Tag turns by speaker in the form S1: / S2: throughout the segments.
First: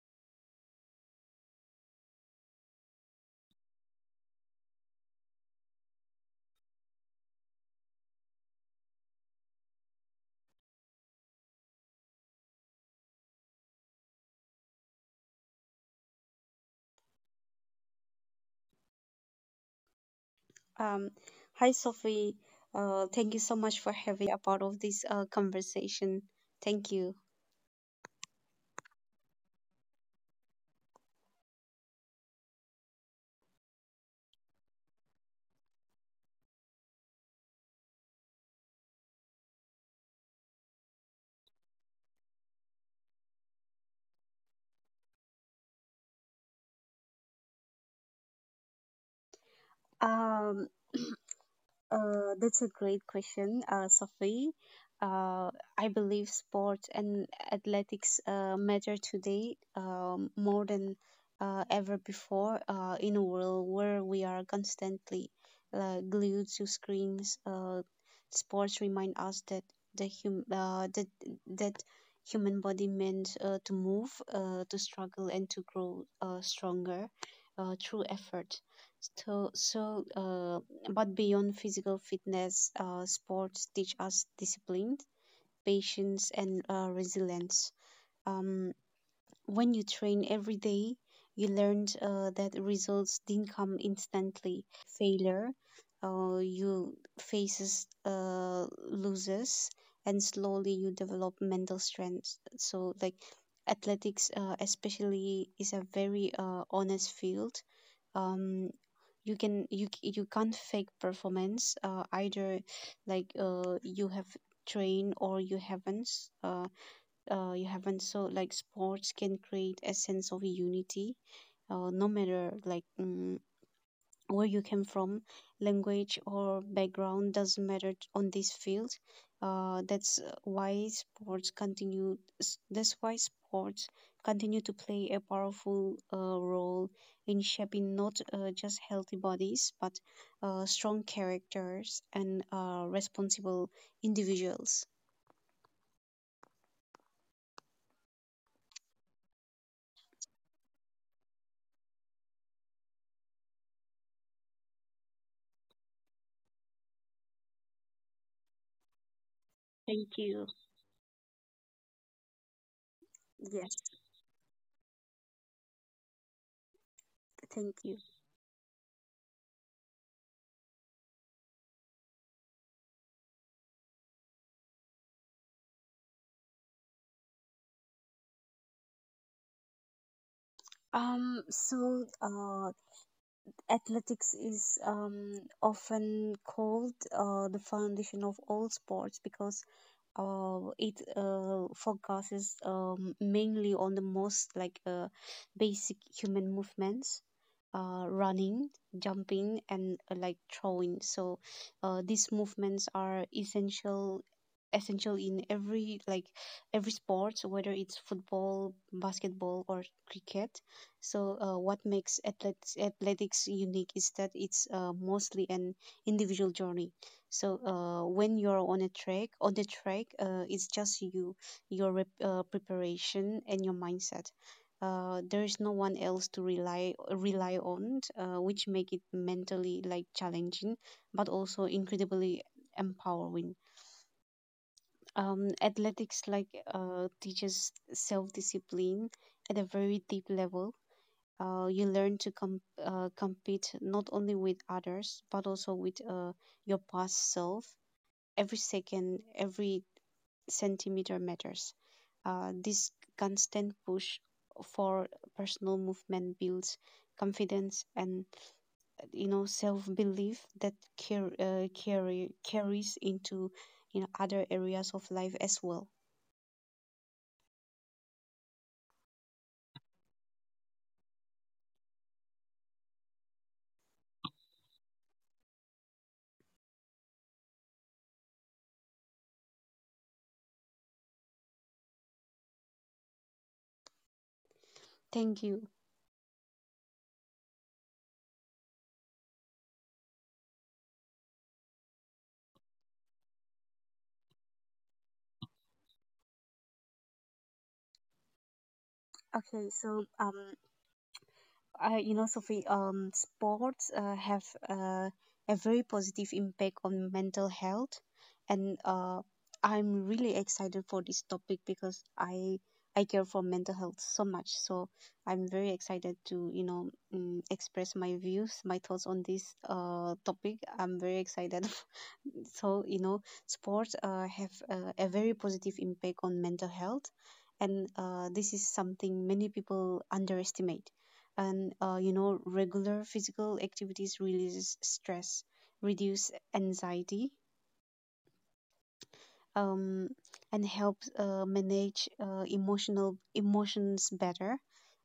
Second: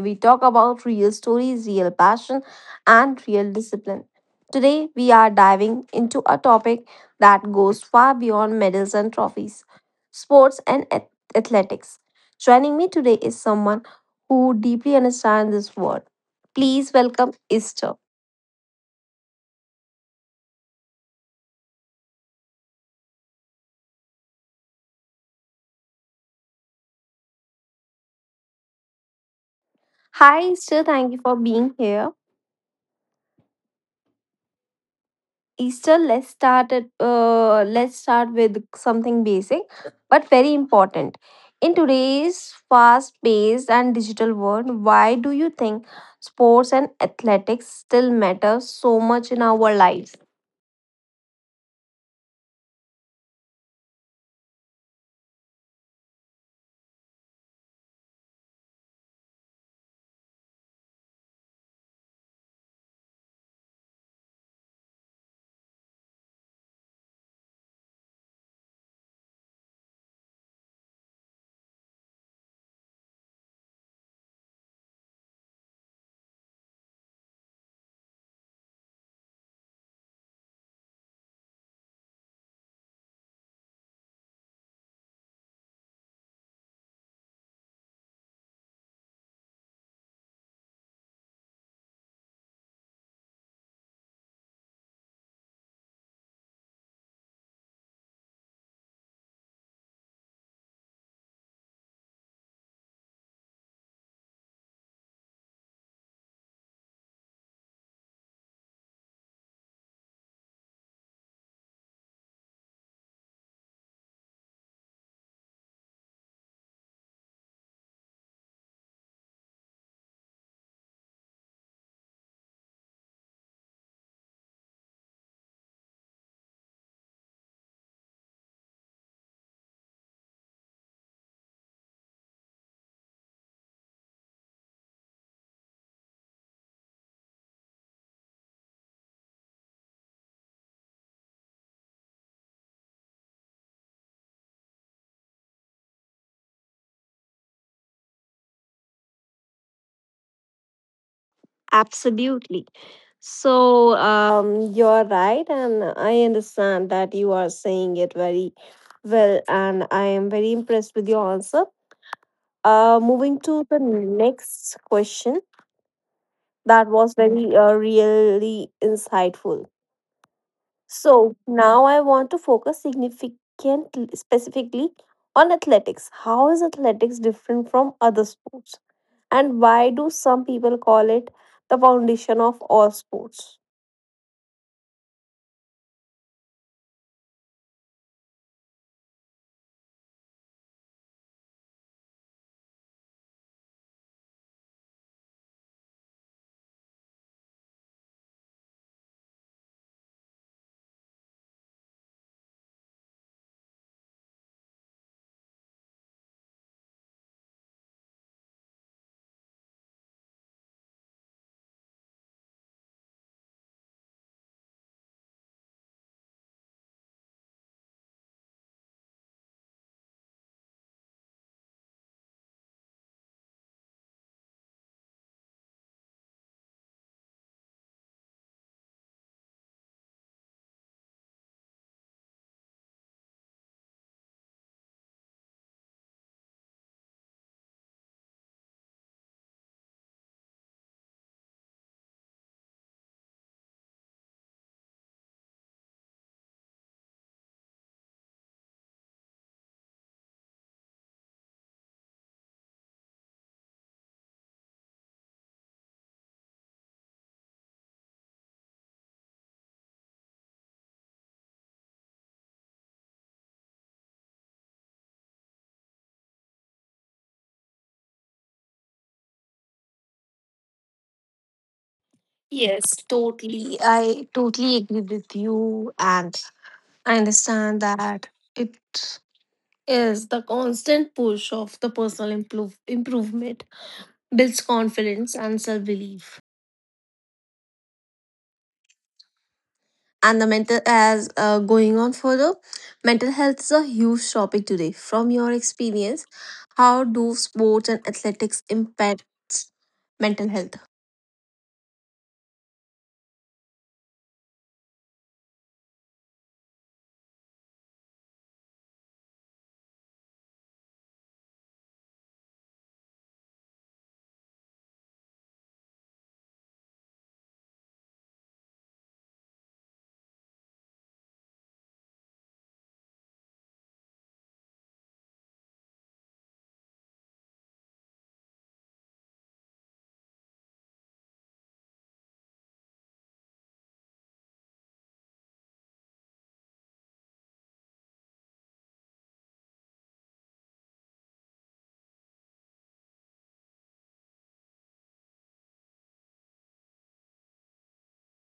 S1: we talk about real stories, real passion, and real discipline. Today, we are diving into a topic that goes far beyond medals and trophies: sports and athletics. Joining me today is someone who deeply understands this world. Please welcome Esther.
S2: Um, Hi, Sophie. Thank you so much for having a part of this conversation. Thank you.
S1: Hi, Esther. Thank you for being here. Easter, let's start with something basic but very important. In today's fast-paced and digital world, why do you think sports and athletics still matter so much in our lives?
S2: Um, that's a great question, Sophie. Uh, I believe sports and athletics matter today more than ever before in a world where we are constantly glued to screens. Sports remind us that the hum- that that human body meant to move, to struggle, and to grow stronger through effort. So, so. Uh, but beyond physical fitness, sports teach us discipline, patience, and resilience. Um, when you train every day, you learn that results didn't come instantly. Failure, you faces loses, and slowly you develop mental strength. So, like athletics, especially, is a very honest field. um you can you can't fake performance either. Like you have trained or you haven't, uh, you haven't. So like sports can create a sense of unity, no matter, like, where you came from. Language or background doesn't matter on this field. That's why that's why sports continue to play a powerful role in shaping not just healthy bodies but strong characters and responsible individuals.
S1: Absolutely. So, you're right, and I understand that you are saying it very well, and I am very impressed with your answer. Moving
S2: Thank
S1: to the
S2: you.
S1: next question. That was
S2: Yes.
S1: very, really insightful.
S2: Thank
S1: So
S2: you.
S1: now I want to focus significant specifically on athletics. How is athletics different from other sports? And why do some people call it the foundation of all sports?
S2: So, athletics is often called the foundation of all sports because it focuses mainly on the most, like basic human movements: running, jumping, and like throwing. So these movements are essential in every, like every sport, whether it's football, basketball, or cricket. So what makes athletics unique is that it's mostly an individual journey. So when you're on the track, it's just you, your preparation and your mindset. There is no one else to rely on, which make it mentally like challenging, but also incredibly empowering. Athletics like teaches self discipline at a very deep level. You learn to compete not only with others but also with your past self. Every second, every centimeter matters. This constant push for personal movement builds confidence and, you know, self-belief that car- carry carries into, you know, other areas of life as well.
S1: Yes, totally. I totally agree with you, and I understand that it is the constant push of the personal improvement builds confidence and self belief.
S2: Thank you.
S1: And the mental as Going on further, mental health is a huge topic today. From your experience, how do sports and athletics impact mental health?
S2: Okay, so I, you know, Sophie, sports have uh, a very positive impact on mental health, and I'm really excited for this topic because I care for mental health so much. So I'm very excited to, you know, express my views, my thoughts on this topic. I'm very excited so you know sports have a very positive impact on mental health, and this is something many people underestimate and you know, regular physical activities releases stress, reduce anxiety, um, and helps manage emotional emotions better.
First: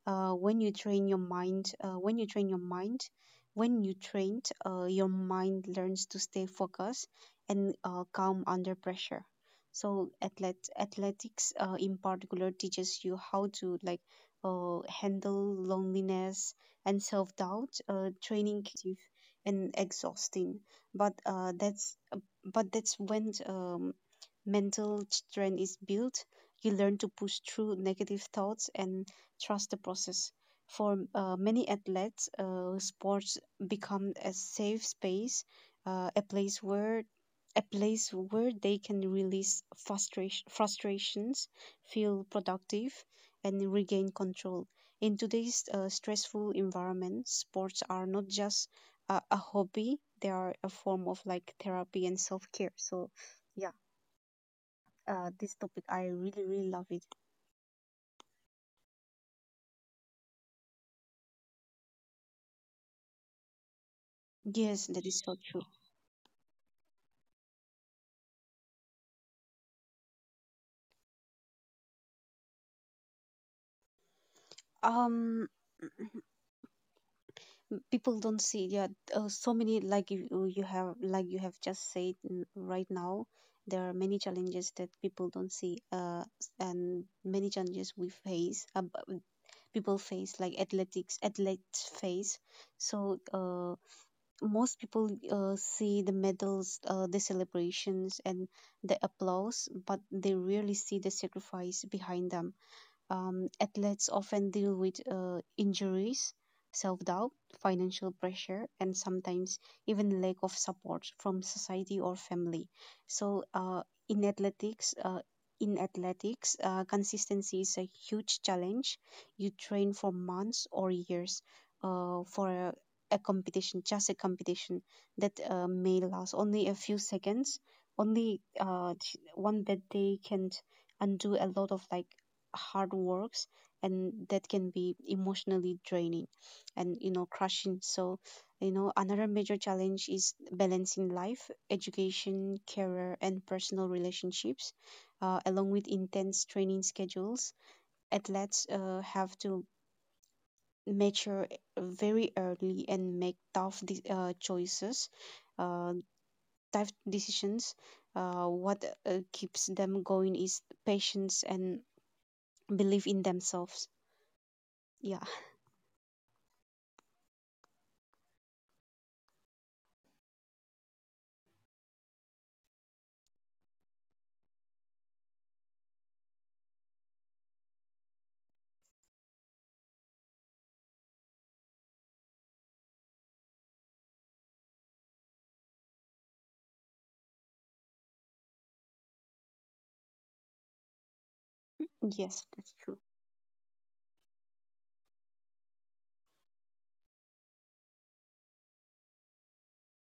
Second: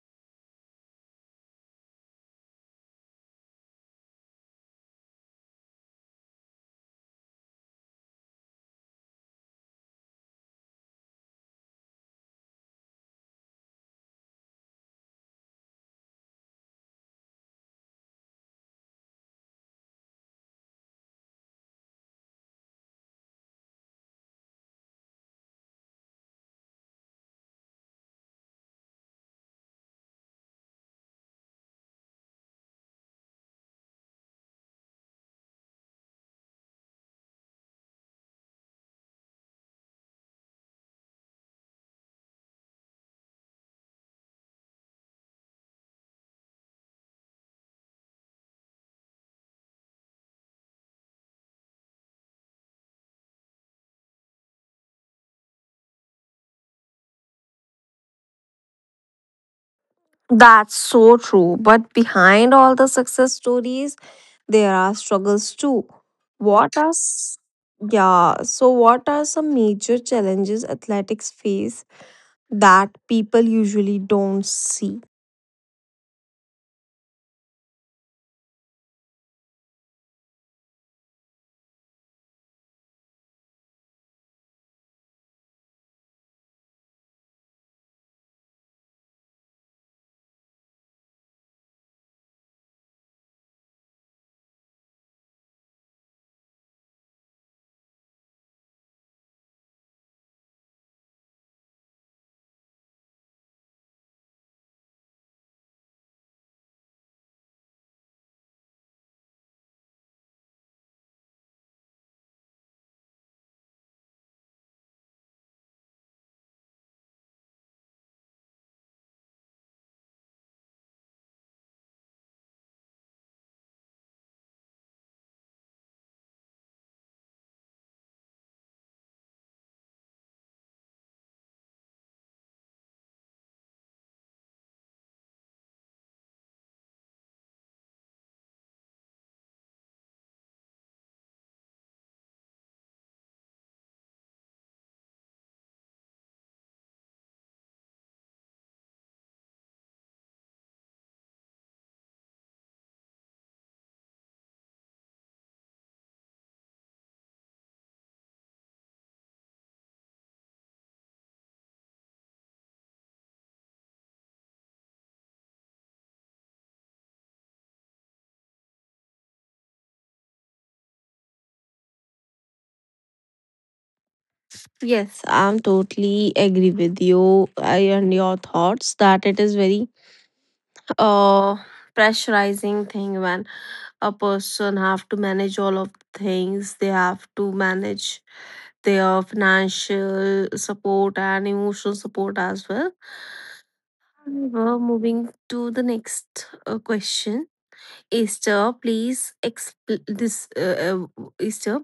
S2: When you train your mind, when you train, your mind learns to stay focused and calm under pressure. So athletics in particular teaches you how to like handle loneliness and self-doubt. Training can be repetitive and exhausting, but uh, that's but that's when mental strength is built. You learn to push through negative thoughts and trust the process. For many athletes, sports become a safe space, uh, a place where a place where they can release frustrations, feel productive, and regain control. In today's stressful environment, sports are not just a hobby; they are a form of like therapy and self care. So, yeah, this topic, I really, really love it.
S1: That's so true. But behind all the success stories, there are struggles too.
S2: Yes,
S1: What are
S2: that is so
S1: s-
S2: true.
S1: yeah, so what are some major challenges athletics face that people usually don't see?
S2: Um, People don't see. Yeah, so many, like you have like you have just said right now. There are many challenges that people don't see. And many challenges we face. People face, like athletes face. So, most people see the medals, the celebrations, and the applause, but they rarely see the sacrifice behind them. Athletes often deal with injuries, self doubt, financial pressure, and sometimes even lack of support from society or family. So, in athletics, uh, in athletics, consistency is a huge challenge. You train for months or years for a competition, just a competition that may last only a few seconds. Only one bad day can undo a lot of like hard works, and that can be emotionally draining and, you know, crushing. So, you know, another major challenge is balancing life, education, career, and personal relationships along with intense training schedules. Athletes have to mature very early and make tough choices, uh, tough decisions. What keeps them going is patience and belief in themselves. Yeah.
S1: Yes, I'm totally agree with you, and your thoughts that it is very uh pressurizing thing when a person have to manage all of things. They have to manage their financial support and emotional support as well.
S2: Yes, that's true.
S1: However, moving to the next question, Esther, please explain this. Esther,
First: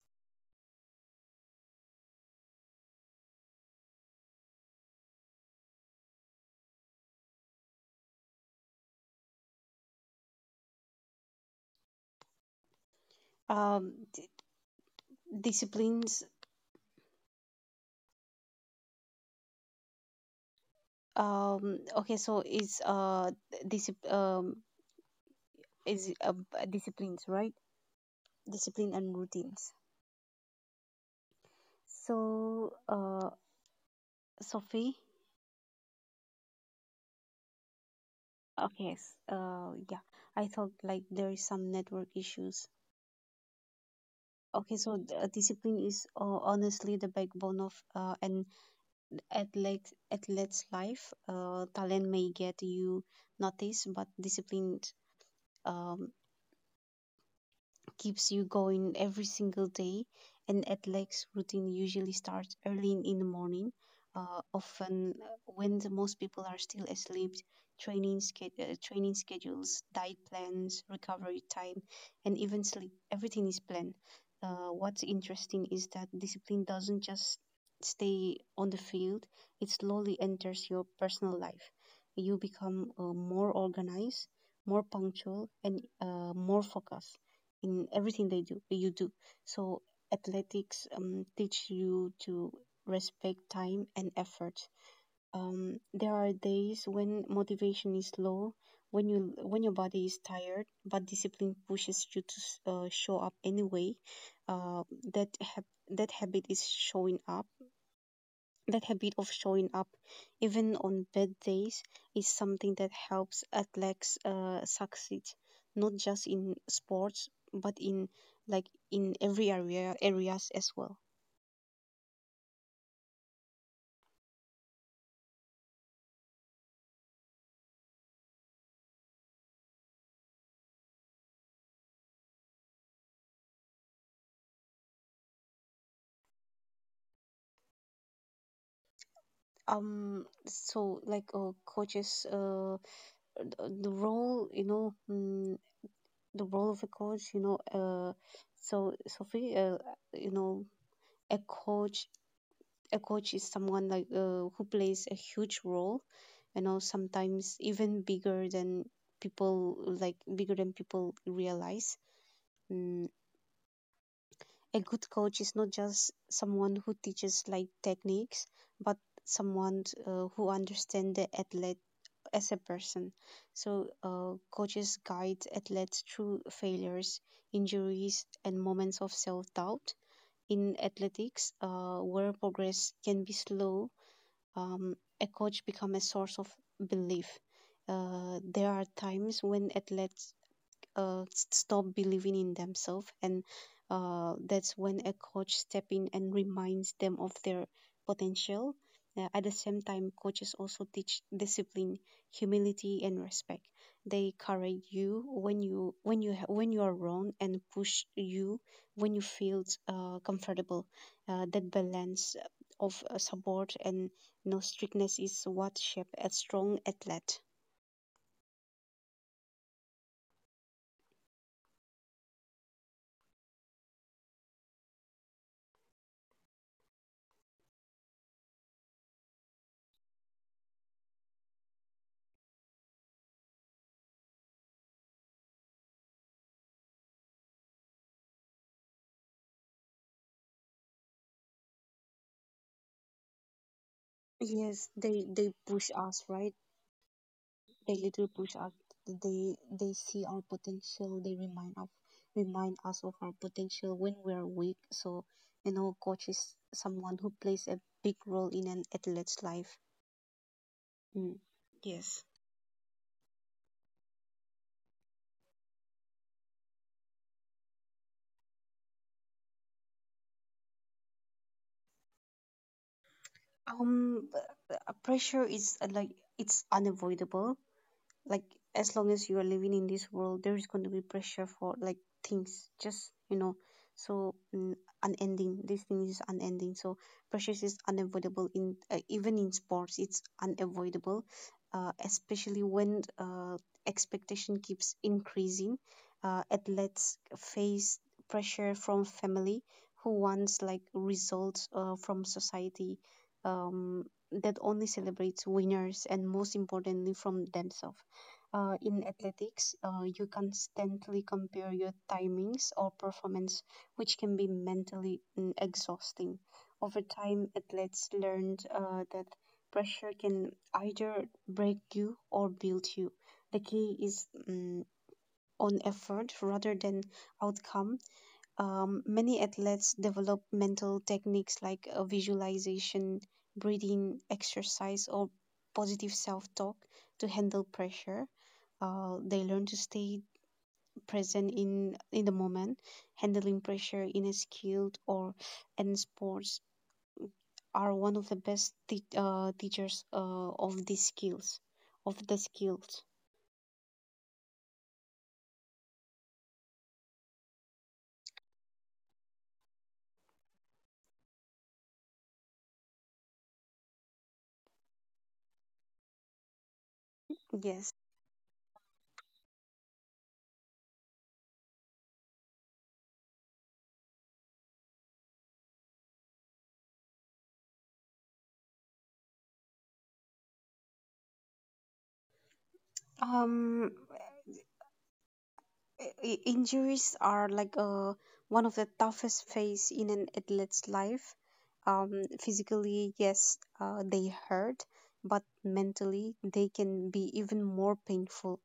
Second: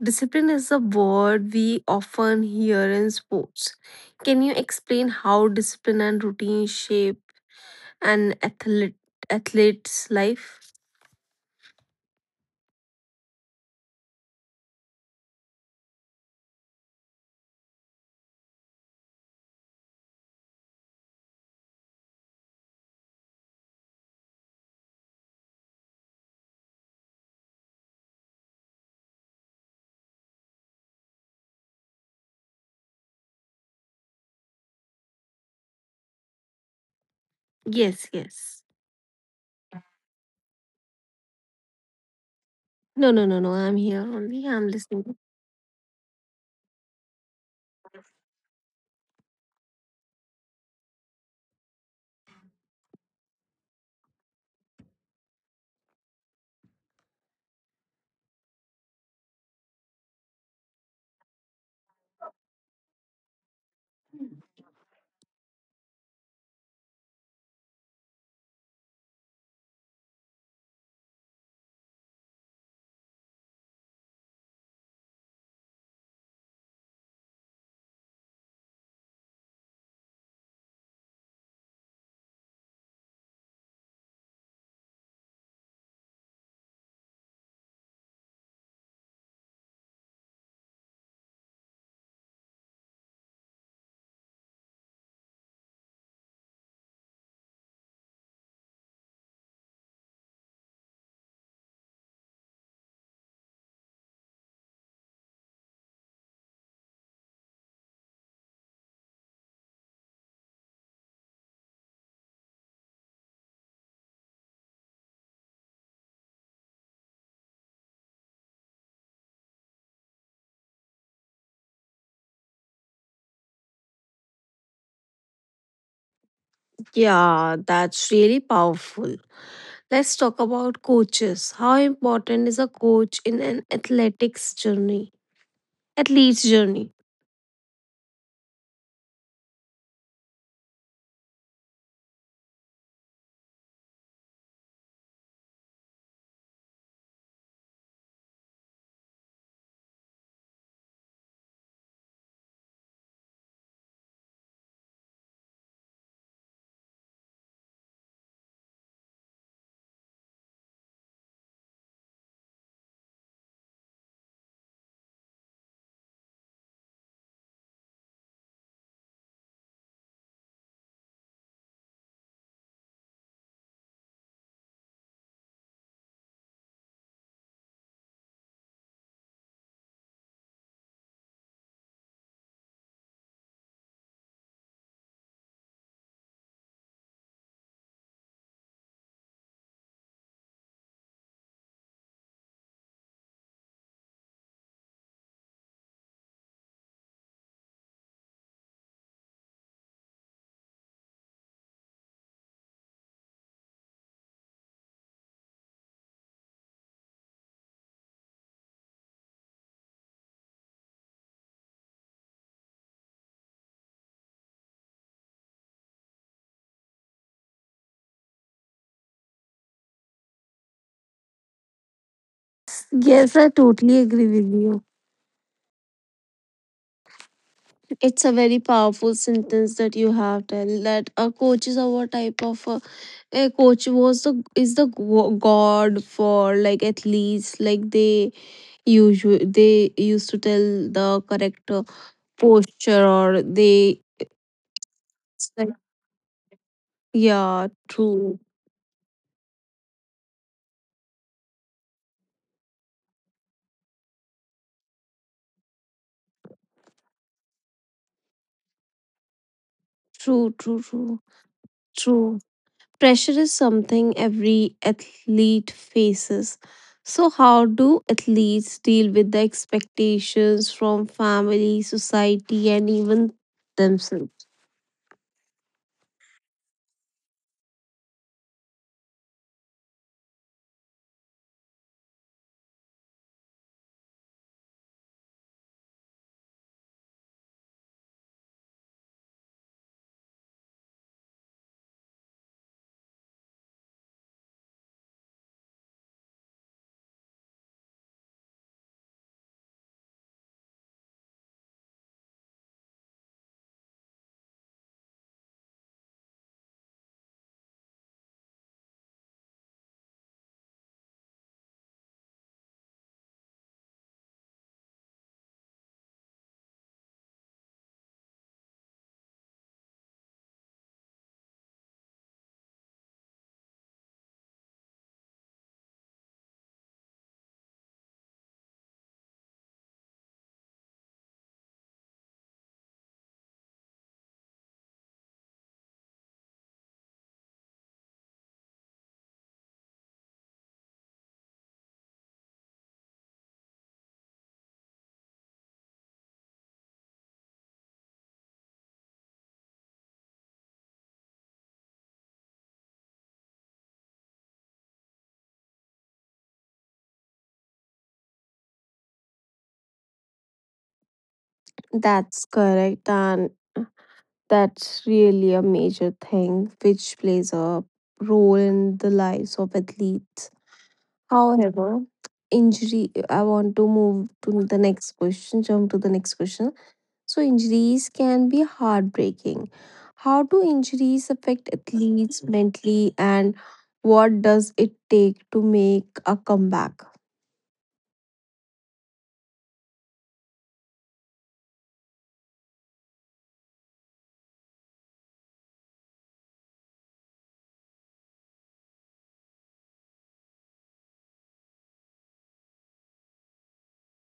S1: discipline is a word we often hear in sports. Can you explain how discipline and routine shape an athlete's life?
S2: Um, d- Disciplines. Okay, so is discipline, disciplines, right? Discipline and routines. So, Sophie.
S1: Yes, yes.
S2: Okay. Yeah. I thought like there is some network issues.
S1: No, no, no, no. I'm here only. I'm
S2: Okay, so
S1: listening.
S2: discipline is honestly the backbone of an athlete's life. Talent may get you noticed, but discipline Um, keeps you going every single day. And athletics routine usually starts early in the morning, often uh, when the most people are still asleep. Training, training schedules, diet plans, recovery time, and even sleep. Everything is planned. What's interesting is that discipline doesn't just stay on the field, it slowly enters your personal life. You become more organized, more punctual, and more focused in everything they do you do. So athletics teach you to respect time and effort. There are days when motivation is low, when your body is tired, but discipline pushes you to show up anyway. uh, that hab- that habit is showing up that habit of showing up, even on bad days, is something that helps athletes succeed, not just in sports but in like in every areas as well.
S1: Yeah, that's really powerful. Let's talk about coaches. How important is a coach in an athletics journey? Athlete's journey.
S2: So like coaches, the role you know, mm, the role of a coach, you know, so Sophie, you know, a coach a coach is someone like who plays a huge role, you know, sometimes even bigger than people like bigger than people realize. mm, a good coach is not just someone who teaches like techniques, but someone who understands the athlete as a person. So coaches guide athletes through failures, injuries, and moments of self-doubt. In athletics, where progress can be slow, a coach become a source of belief. There are times when athletes stop believing in themselves, and that's when a coach step in and reminds them of their potential. At the same time, coaches also teach discipline, humility, and respect. They correct you when when you are wrong, and push you when you feel comfortable. That balance of support and no strictness is what shape a strong athlete.
S1: Yes, I totally agree with you. It's a very powerful sentence that you have tell that a coach is our type of a coach was the is the god for, like, athletes. Like, they usually they used to tell the correct posture, or they...
S2: Yes,
S1: It's
S2: they
S1: like,
S2: push us, right?
S1: yeah.
S2: They little
S1: True,
S2: push us. They see our potential. They remind us of our potential when we are weak. So, you know, coach is someone who plays a big role in an athlete's life.
S1: true, true, true,
S2: Mm. Yes.
S1: true. Pressure is something every athlete faces. So, how do athletes deal with the expectations from family, society, and even themselves?
S2: Um, b- Pressure is like it's unavoidable. Like, as long as you are living in this world, there is going to be pressure for, like, things, just, you know. So unending, this thing is unending. So pressures is unavoidable in, even in sports it's unavoidable, especially when expectation keeps increasing. Athletes face pressure from family who wants like results, from society um, that only celebrates winners, and most importantly from themselves. In athletics, you constantly compare your timings or performance, which can be mentally exhausting. Over time, athletes learned that pressure can either break you or build you. The key is on effort rather than outcome. Many athletes develop mental techniques like visualization, breathing exercise, or positive self talk to handle pressure. They learn to stay present in the moment. Handling pressure in a skilled or in sports are one of the best teachers of the skills.
S1: That's correct. And that's really a major thing which plays a role in the lives of athletes. However,
S2: Yes.
S1: I want to move to the next question, jump to the next question. So injuries can be heartbreaking. How do injuries affect athletes mentally, and what does it take to make a comeback?
S2: Um, Injuries are like one of the toughest phase in an athlete's life. Physically, yes, they hurt, but mentally, they can be even more painful,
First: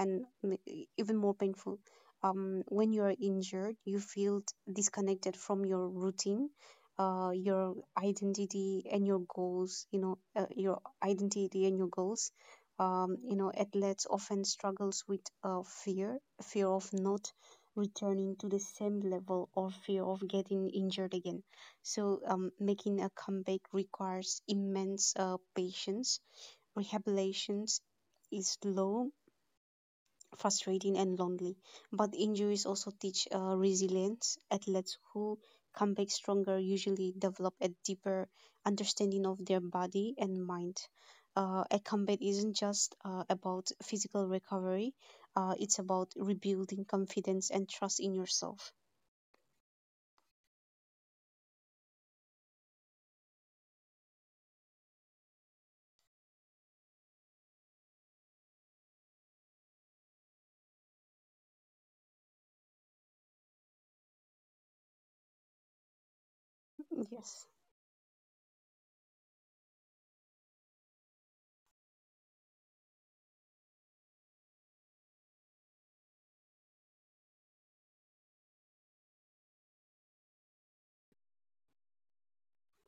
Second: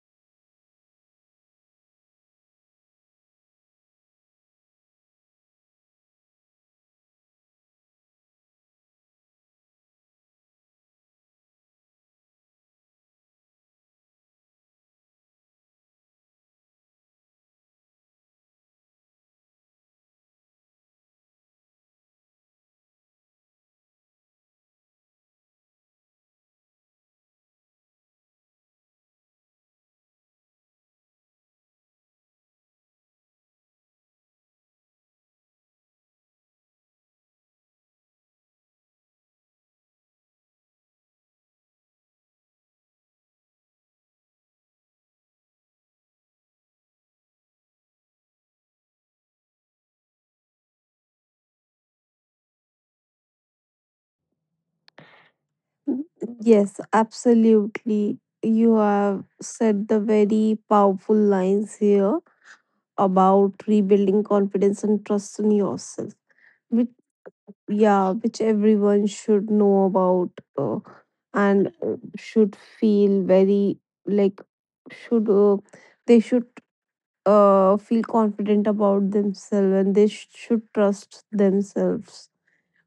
S2: and m- even more painful. When you are injured, you feel disconnected from your routine, your identity and your goals. You know, your identity and your goals you know athletes often struggles with fear of not returning to the same level or fear of getting injured again, so making a comeback requires immense patience. Rehabilitation is slow, frustrating and lonely. But injuries also teach resilience. Athletes who come back stronger usually develop a deeper understanding of their body and mind. A comeback isn't just about physical recovery, it's about rebuilding confidence and trust in yourself.
S1: Yes, absolutely. You have said the very powerful lines here about rebuilding confidence and trust in yourself. Which,
S2: Yes.
S1: yeah, which everyone should know about, uh, and should feel very, like, should, they should, feel confident about themselves, and they should trust themselves,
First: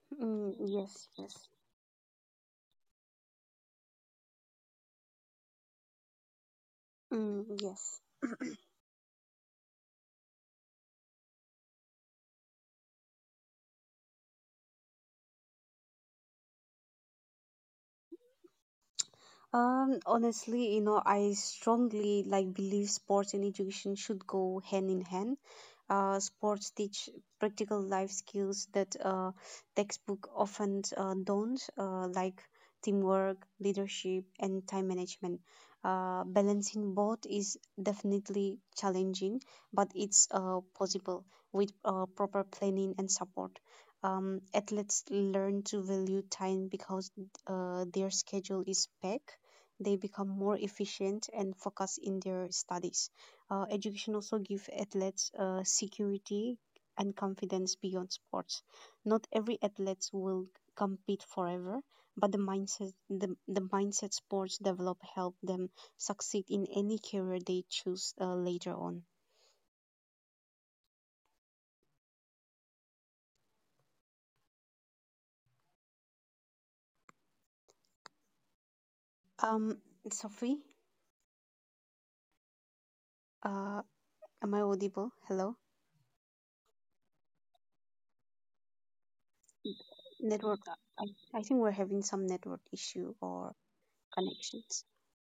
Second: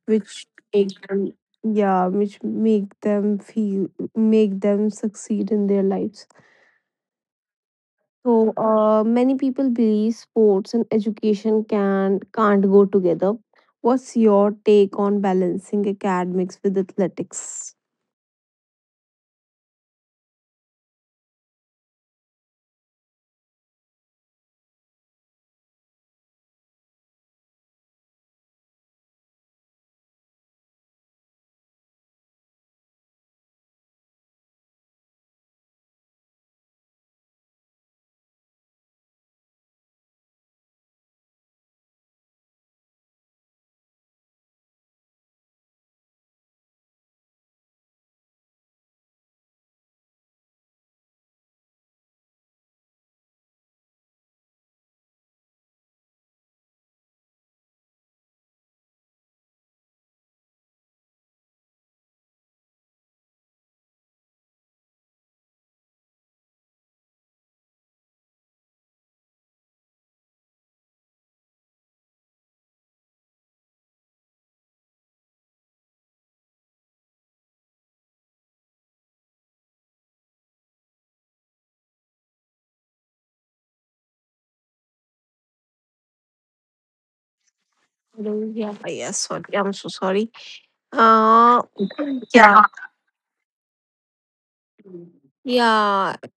S1: which
S2: Mm, yes,
S1: make them,
S2: yes.
S1: yeah, which make them feel make them succeed in their lives.
S2: Mm, yes.
S1: So, many people believe sports and education can't go together. What's your take on balancing academics with athletics?
S2: Honestly, I strongly like believe sports and education should go hand in hand. Sports teach practical life skills that textbook often don't, like teamwork, leadership, and time management. Balancing both is definitely challenging, but it's possible with proper planning and support. Athletes learn to value time because their schedule is packed. They become more efficient and focus in their studies. Education also gives athletes security and confidence beyond sports. Not every athlete will compete forever, but the mindset the mindset sports develop help them succeed in any career they choose later on. Um, Sophie, uh, am I audible? Hello,
S1: Hello, yeah. Yes, sorry, I'm so sorry,
S2: network.
S1: uh
S2: I think
S1: yeah.
S2: we're having some network issue or connections.
S1: Yeah,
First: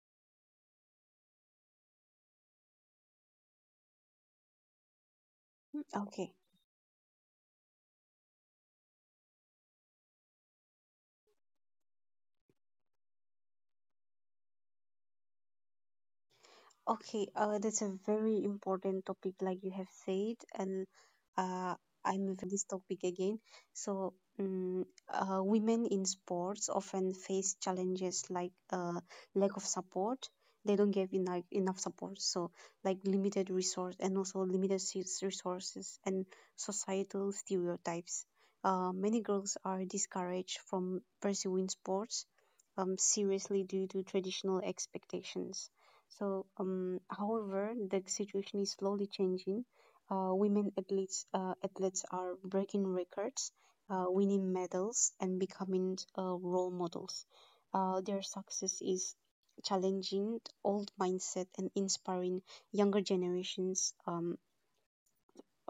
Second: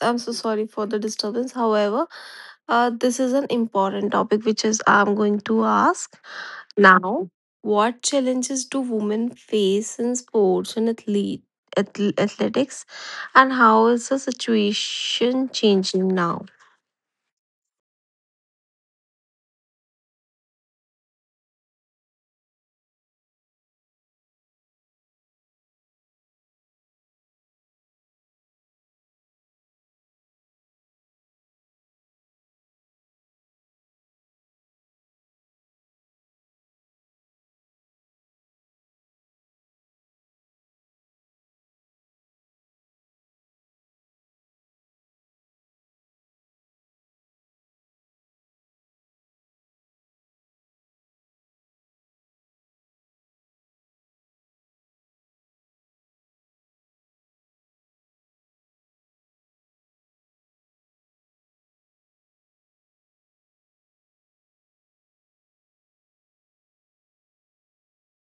S1: I'm so sorry for the disturbance. However, this is an important topic, which is I'm going to ask
S2: Okay.
S1: now. What challenges do women face in sports and athletics, and how is the situation changing now?
S2: Okay, that's a very important topic, like you have said, and uh, I'm very interested in this topic again. So, women in sports often face challenges like lack of support. They don't get enough support, so like limited resource and also limited s- resources and societal stereotypes. Many girls are discouraged from pursuing sports seriously due to traditional expectations. However, the situation is slowly changing. Women athletes are breaking records, winning medals, and becoming role models. Their success is challenging the old mindset and inspiring younger generations,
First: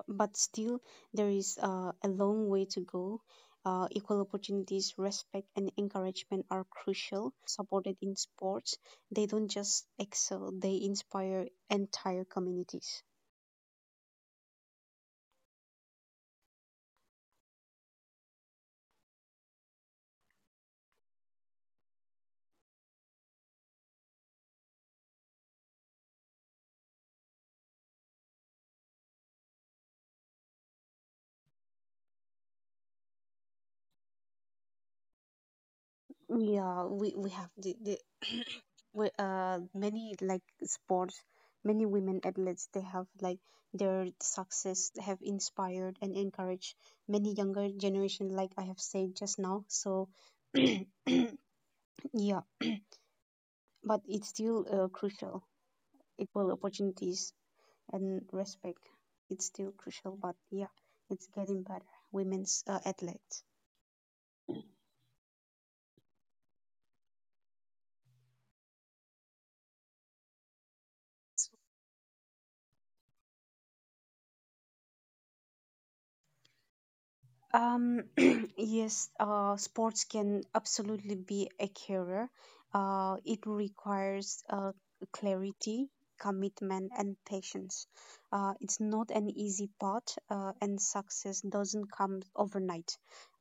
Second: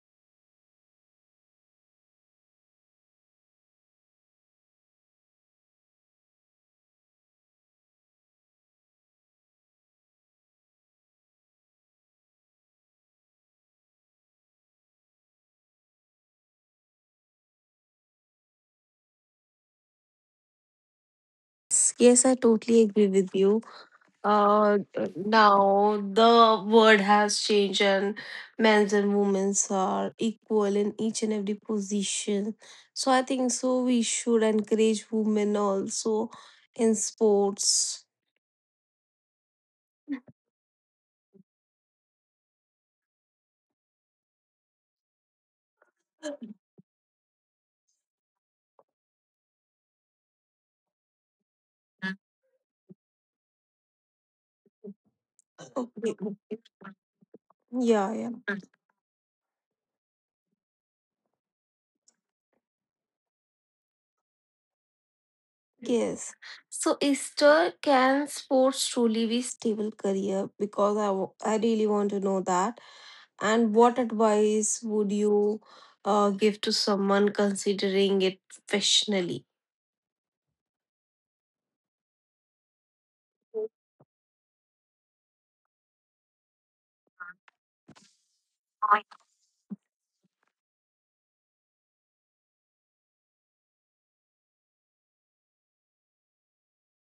S2: but still there is a long way to go. Equal opportunities, respect, and encouragement are crucial. Supported in sports, they don't just excel; they inspire entire communities.
S1: Yes, I totally agree with you. Uh, Now the world has changed, and men's and women's are equal in each and every position. So I think so. We should encourage women also in sports.
S2: Yeah, we have the we, many like sports, many women athletes. They have like their success have inspired and encouraged many younger generation. Like I have said just now, so yeah, but it's
S1: Okay.
S2: still crucial.
S1: Yeah, yeah.
S2: Equal opportunities and respect. It's still crucial, but yeah, it's getting better. Women's athletes.
S1: Yes. So Easter, can sports truly be stable career, because I really want to know that. And what advice would you give to someone considering it professionally?
S2: Um, yes, sports can absolutely be a career. It requires clarity, commitment, and patience. It's not an easy path, and success doesn't come overnight.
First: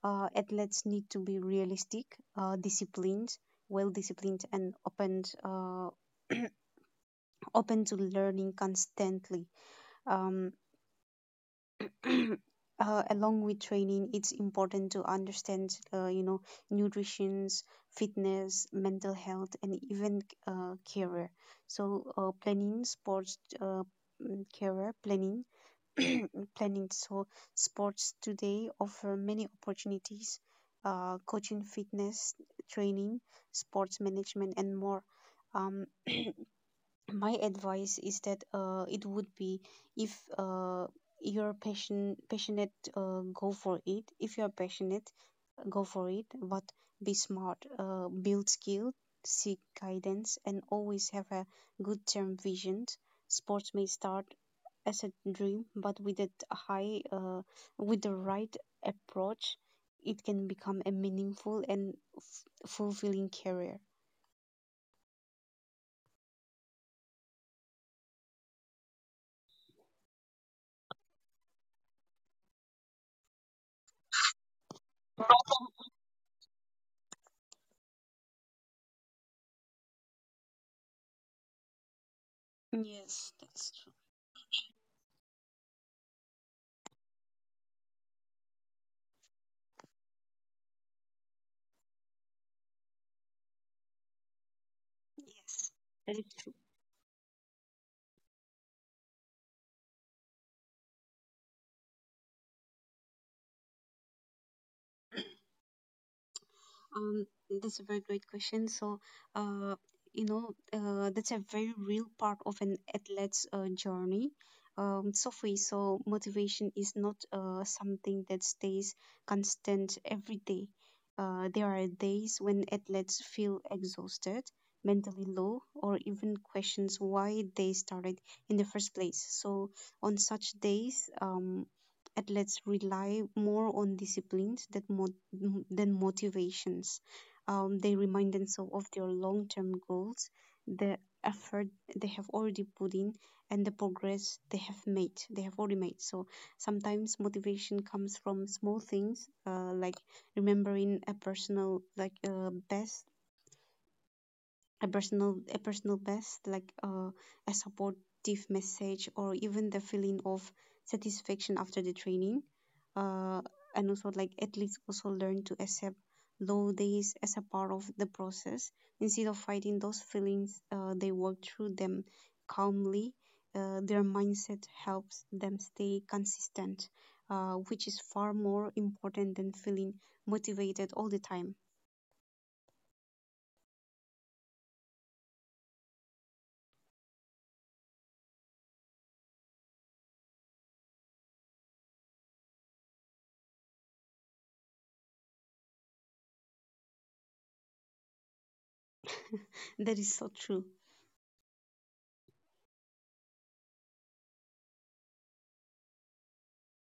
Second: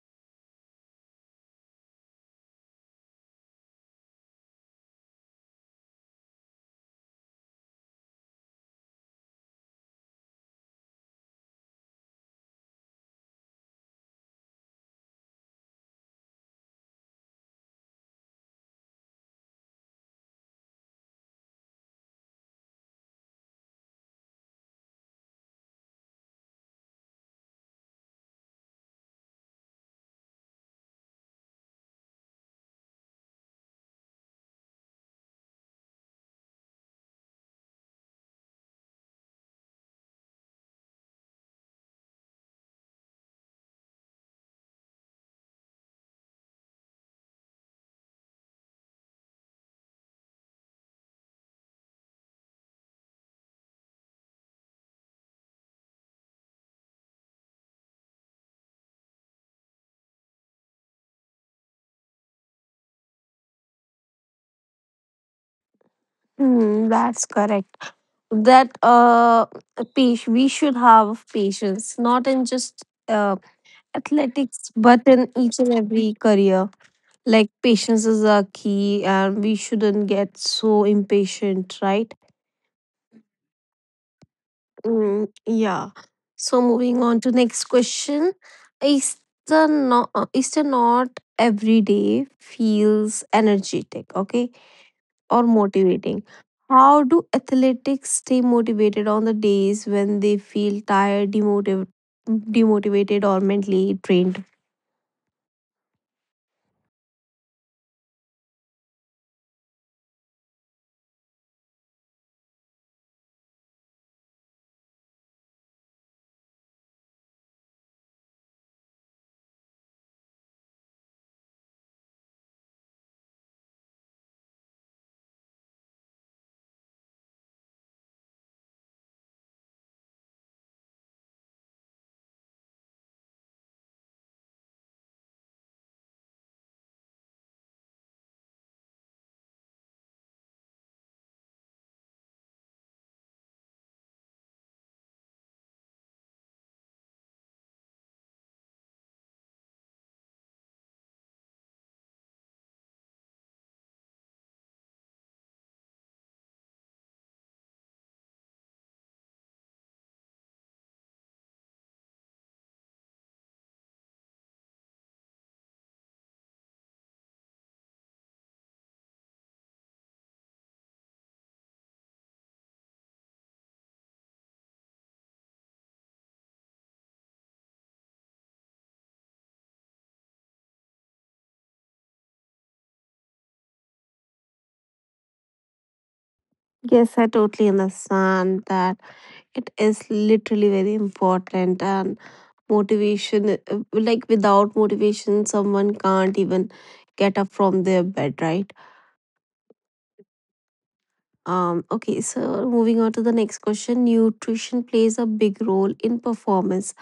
S2: Athletes need to be realistic, disciplined, well disciplined, and open, open to learning constantly. Um, along with training, it's important to understand nutrition, fitness, mental health and even career, so planning sports career planning planning. So sports today offer many opportunities, coaching, fitness, training, sports management and more. um, my advice is that it would be, if uh, you're passionate, go for it. If you're passionate, go for it, but be smart, build skill, seek guidance and always have a good term vision. Sports may start as a dream, but with a high with the right approach, it can become a meaningful and f- fulfilling career.
S1: Hmm, that's correct. That, page, we should have patience, not in just athletics, but in each and every career. Like, patience is a key and we shouldn't get so impatient, right?
S2: Yes, that's true.
S1: Mm, yeah. So moving on to next question. Is is the not every day feels energetic, okay? Or
S2: Yes,
S1: motivating.
S2: that is true.
S1: How do athletics stay motivated on the days when they feel tired, demotivated, or mentally drained?
S2: Um, that's a very great question. So, uh, that's a very real part of an athlete's journey. Sophie, so motivation is not something that stays constant every day. There are days when athletes feel exhausted, mentally low, or even questions why they started in the first place. So, on such days, athletes rely more on disciplines that than motivations. They remind themselves of their long term goals, the effort they have already put in, and the progress they have made. They have already made. So sometimes motivation comes from small things, like remembering a personal like best a personal best, like a supportive message or even the feeling of satisfaction after the training, uh, and also like athletes also learn to accept low days as a part of the process. Instead of fighting those feelings, they work through them calmly. Their mindset helps them stay consistent, which is far more important than feeling motivated all the time.
S1: Yes, I totally understand that it is literally very important, and motivation, like, without motivation someone can't even get up from their bed, right?
S2: That is so true.
S1: Okay, so moving on to the next question. Nutrition plays a big role in performance.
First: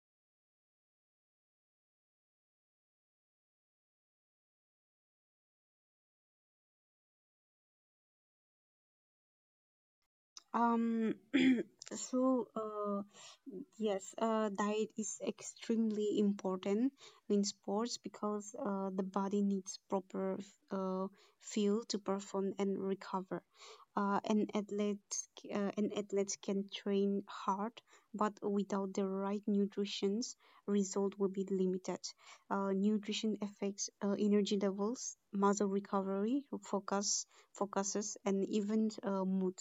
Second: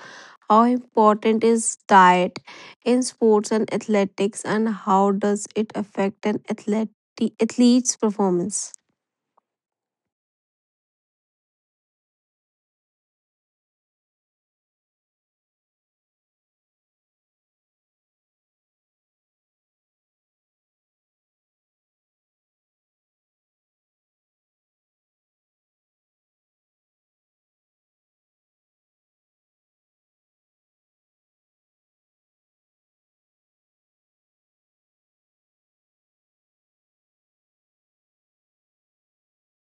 S1: How important is diet in sports and athletics, and how does it affect an athlete's performance?
S2: Um, so yes, diet is extremely important in sports because the body needs proper uh, fuel to perform and recover. Uh, an athlete, an athlete can train hard, but without the right nutrition, result will be limited. Nutrition affects energy levels, muscle recovery, focus, focuses, and even mood,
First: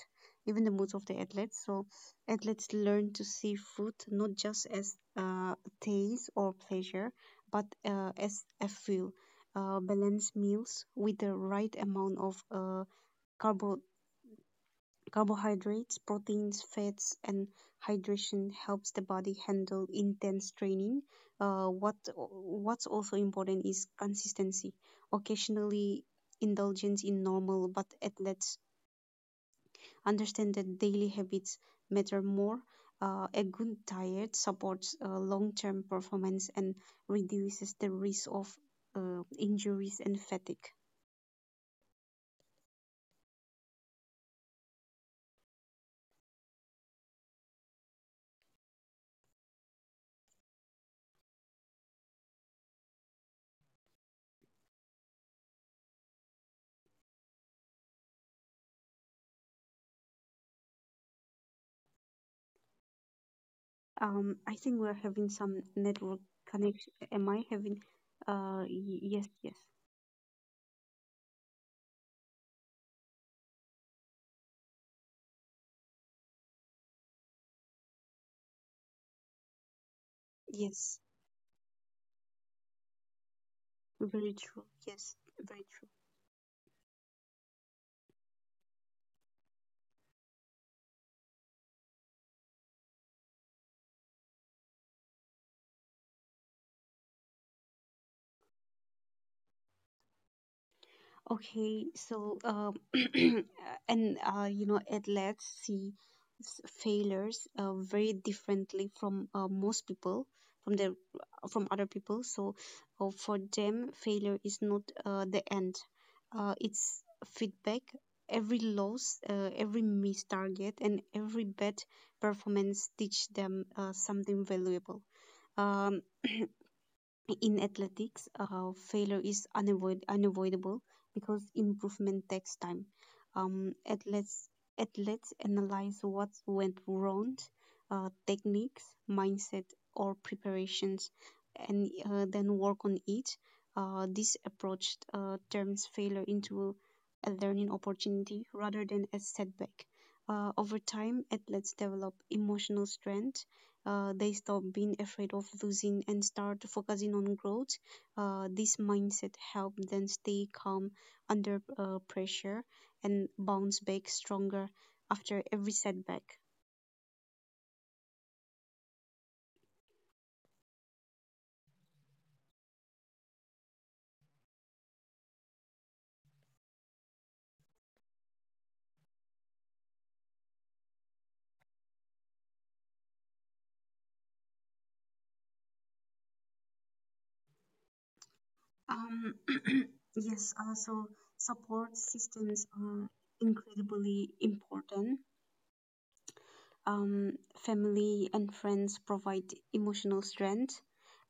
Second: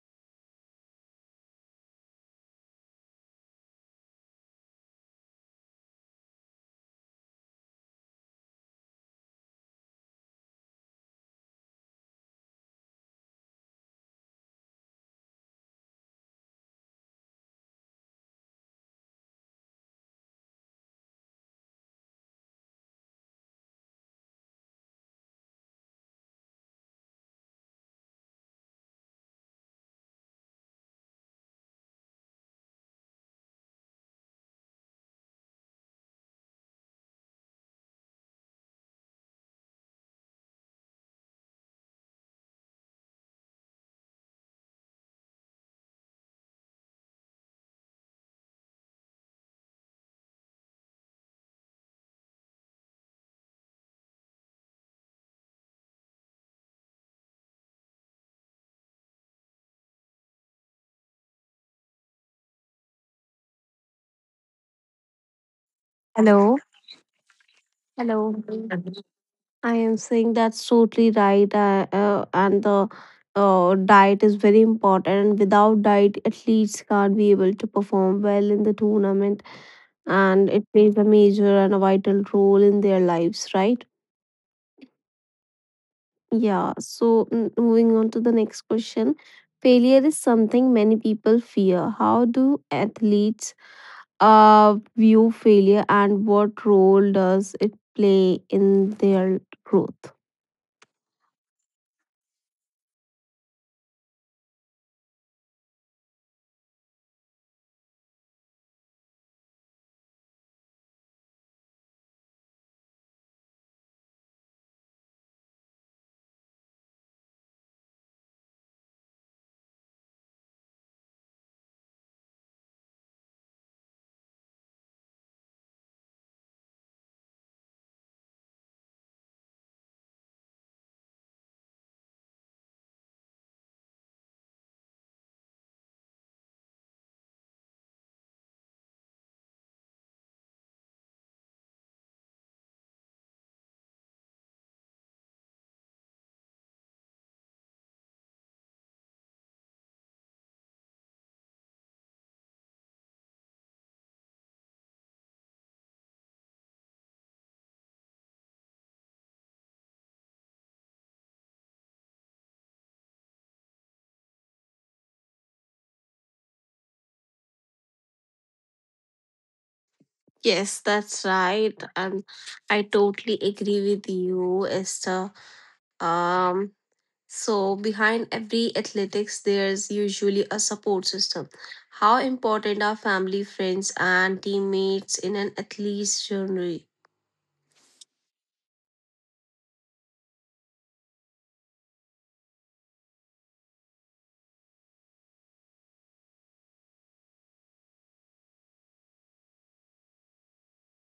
S2: even the moods of the athletes. So athletes learn to see food not just as taste or pleasure, but as a fuel. Balanced meals with the right amount of carbo- carbohydrates, proteins, fats, and hydration helps the body handle intense training. What's also important is consistency. Occasionally, indulgence in normal, but athletes understand that daily habits matter more. A good diet supports long term performance and reduces the risk of injuries and fatigue. I think we're having some network
S1: Hello.
S2: connection. Am I having?
S1: Hello.
S2: Yes, yes,
S1: I am saying that's totally right, and the diet is very important. And without diet, athletes can't be able to perform well in the tournament, and it
S2: yes.
S1: plays a major and a vital role in their lives, right?
S2: Very true. Yes, very true.
S1: Yeah. So, moving on to the next question, failure is something many people fear. How do athletes view failure, and what role does it play in their growth?
S2: Okay, so and athletes see failures very differently from most people, from their from other people. So, for them, failure is not the end. It's feedback. Every loss, every missed target, and every bad performance teach them something valuable. Um. In athletics, failure is unavoidable because improvement takes time. Um, athletes, athletes analyze what went wrong, techniques, mindset, or preparations, and then work on it. This approach turns failure into a learning opportunity rather than a setback. Over time, athletes develop emotional strength, they stop being afraid of losing and start focusing on growth. This mindset helps them stay calm under pressure and bounce back stronger after every setback.
S1: Yes, that's right. And I totally agree with you, Esther. Um, so behind every athletics, there's usually a support system. How important are family, friends, and teammates in an athlete's journey?
S2: Um, yes, also support systems are incredibly important. Family and friends provide emotional strength,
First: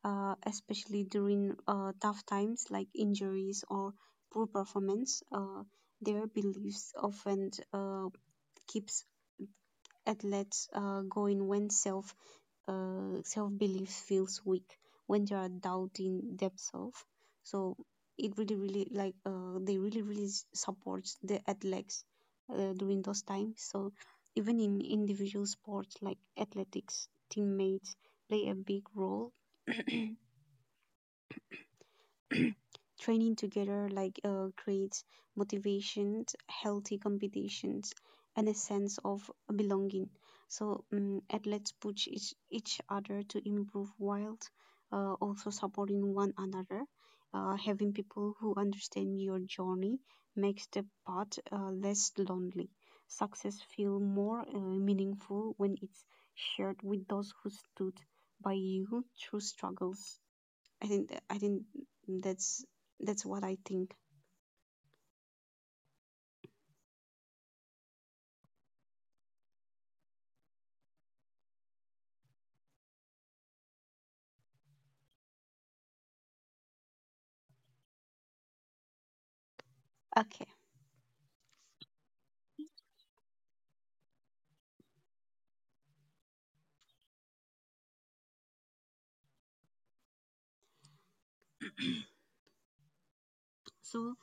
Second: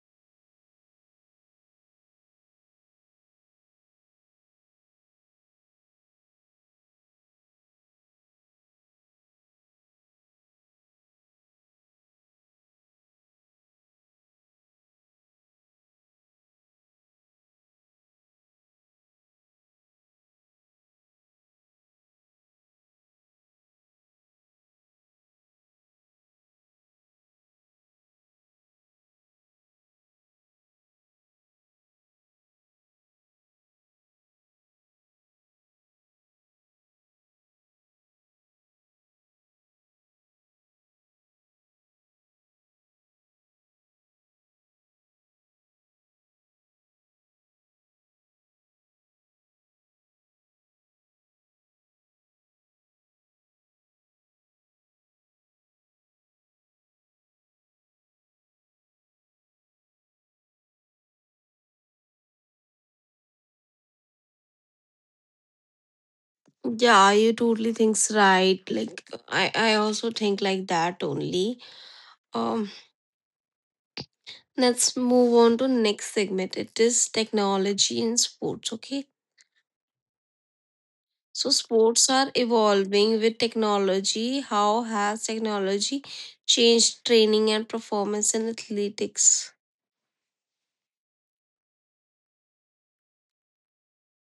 S2: especially during tough times like injuries or poor performance. Their beliefs often keeps athletes go in when self self belief feels weak, when there are doubt in themselves. So it really, really like they really, really s- supports the athletes during those times. So even in individual sports like athletics, teammates play a big role. Training together like creates motivation, healthy competitions, and a sense of belonging. So athletes push each other to improve while also supporting one another. Having people who understand your journey makes the path less lonely. Success feel more meaningful when it's shared with those who stood by you through struggles. I think that's that's what I think.
S1: Yeah, you totally thinks right. Like, I also think like that only. Um, let's move on to next segment. It is technology in sports. Okay.
S2: Okay.
S1: So sports are evolving with technology. How has technology changed training and performance in athletics?
S2: So,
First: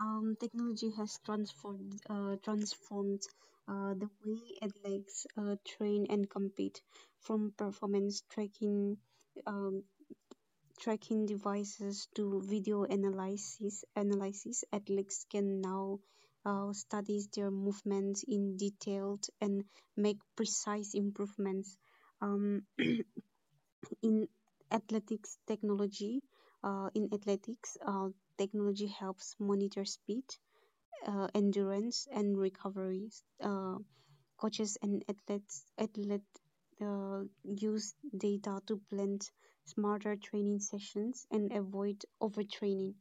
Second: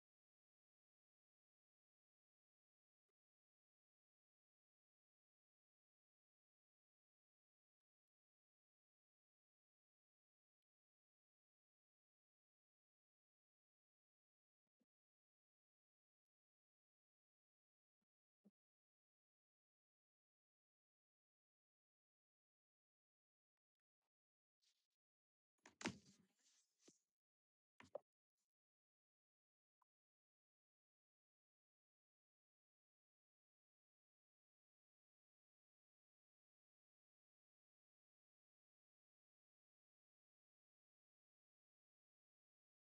S2: technology has transformed the way athletes train and compete, from performance tracking um, tracking devices to video analysis. Athletes can now study their movements in detail and make precise improvements. Um, in athletics technology in athletics, technology helps monitor speed, endurance and recovery. Uh, coaches and athletes athlete use data to blend smarter training sessions and avoid overtraining.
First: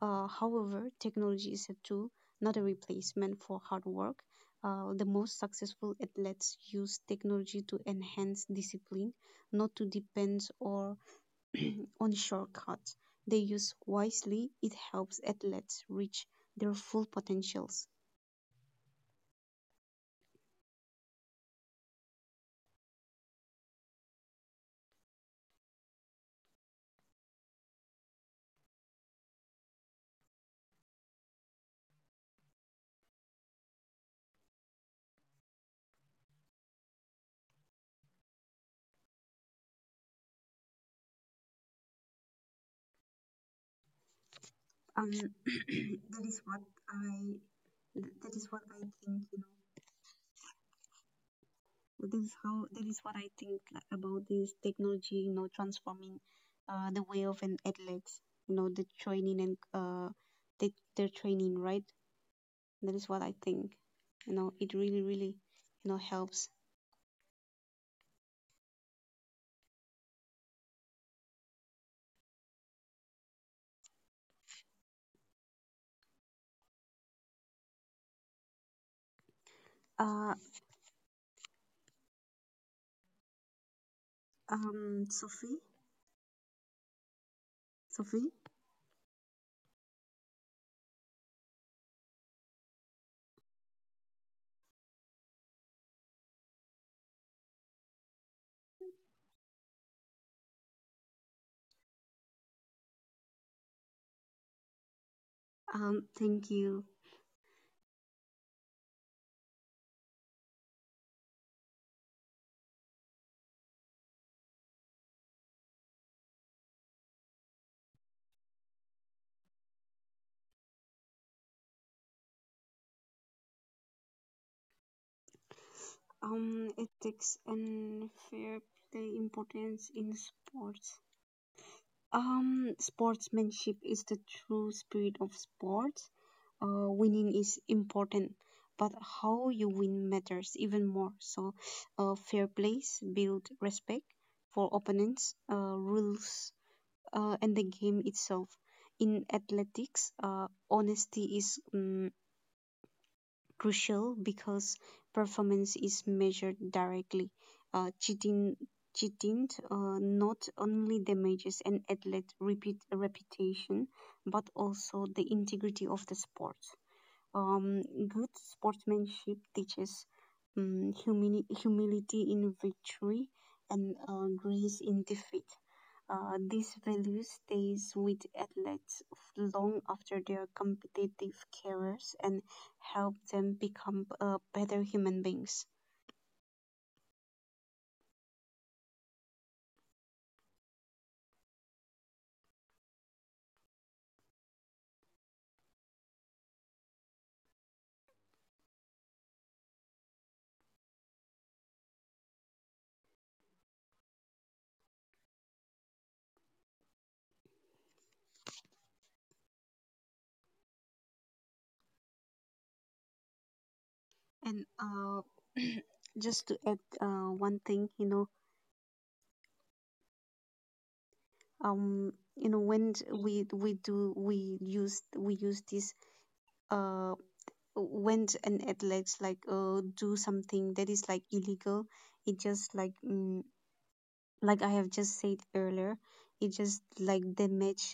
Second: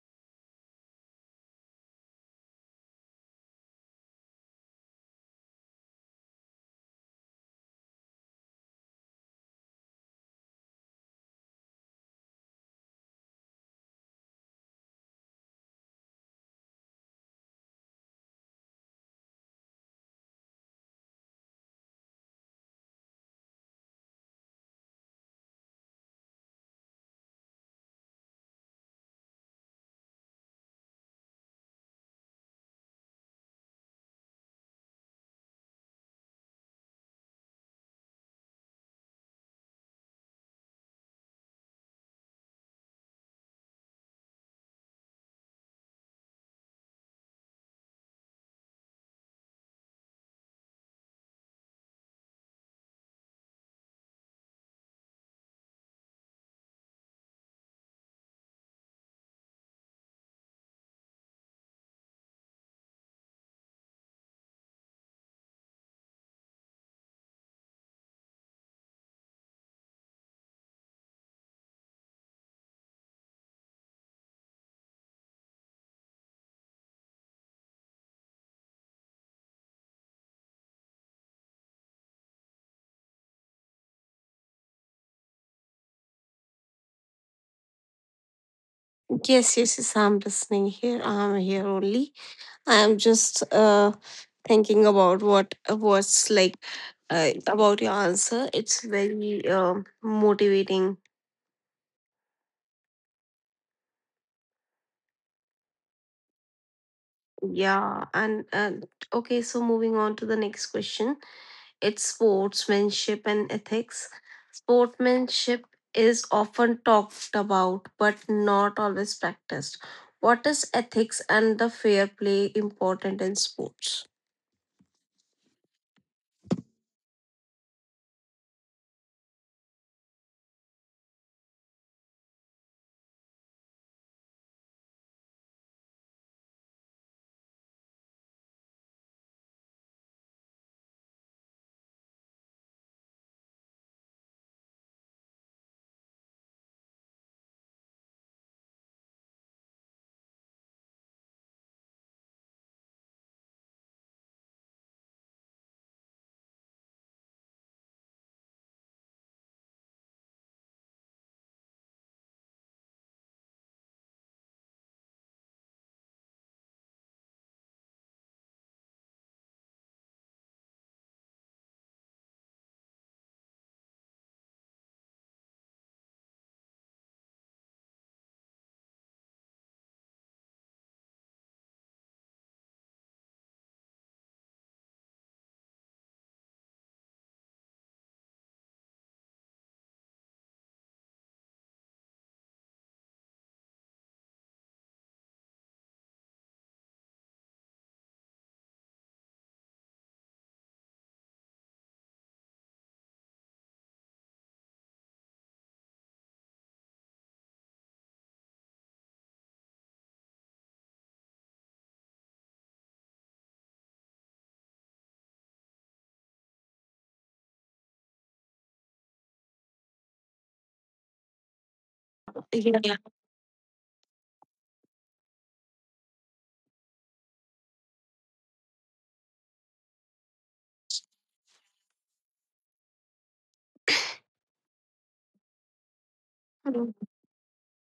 S2: However, technology is a tool, not a replacement for hard work. The most successful athletes use technology to enhance discipline, not to depend or on shortcuts. They use wisely, it helps athletes reach their full potentials. Um, that is what I that is what I think, you know. This is how that is what I think like, about this technology, you know, transforming the way of an athlete, you know, the training and their training, right? That is what I think. You know, it really, really, you know, helps. Uh, Sophie, Sophie,
S1: Yes, yes, yes. I'm listening here. I'm here only. I'm just thinking about what's like, about your answer. It's very motivating.
S2: thank you.
S1: Yeah, and okay. So moving on to the next question. It's sportsmanship and ethics. Sportsmanship is often talked about but not always practiced. What is ethics and the fair play important in sports?
S2: Ethics and fair play importance in sports. Sportsmanship is the true spirit of sports. Winning is important, but how you win matters even more. So fair plays build respect for opponents, rules, and the game itself. In athletics, honesty is crucial because performance is measured directly. Uh, cheating, cheating not only damages an athlete' repeat reputation, but also the integrity of the sport. Um, good sportsmanship teaches humility in victory and grace in defeat. This value stays with athletes f- long after their competitive careers and help them become better human beings. And just to add one thing, when
S1: Yeah.
S2: we use this uh when an athletes like do something that is like illegal, it just like like I have just said earlier, it just
S1: Mm.
S2: like damage.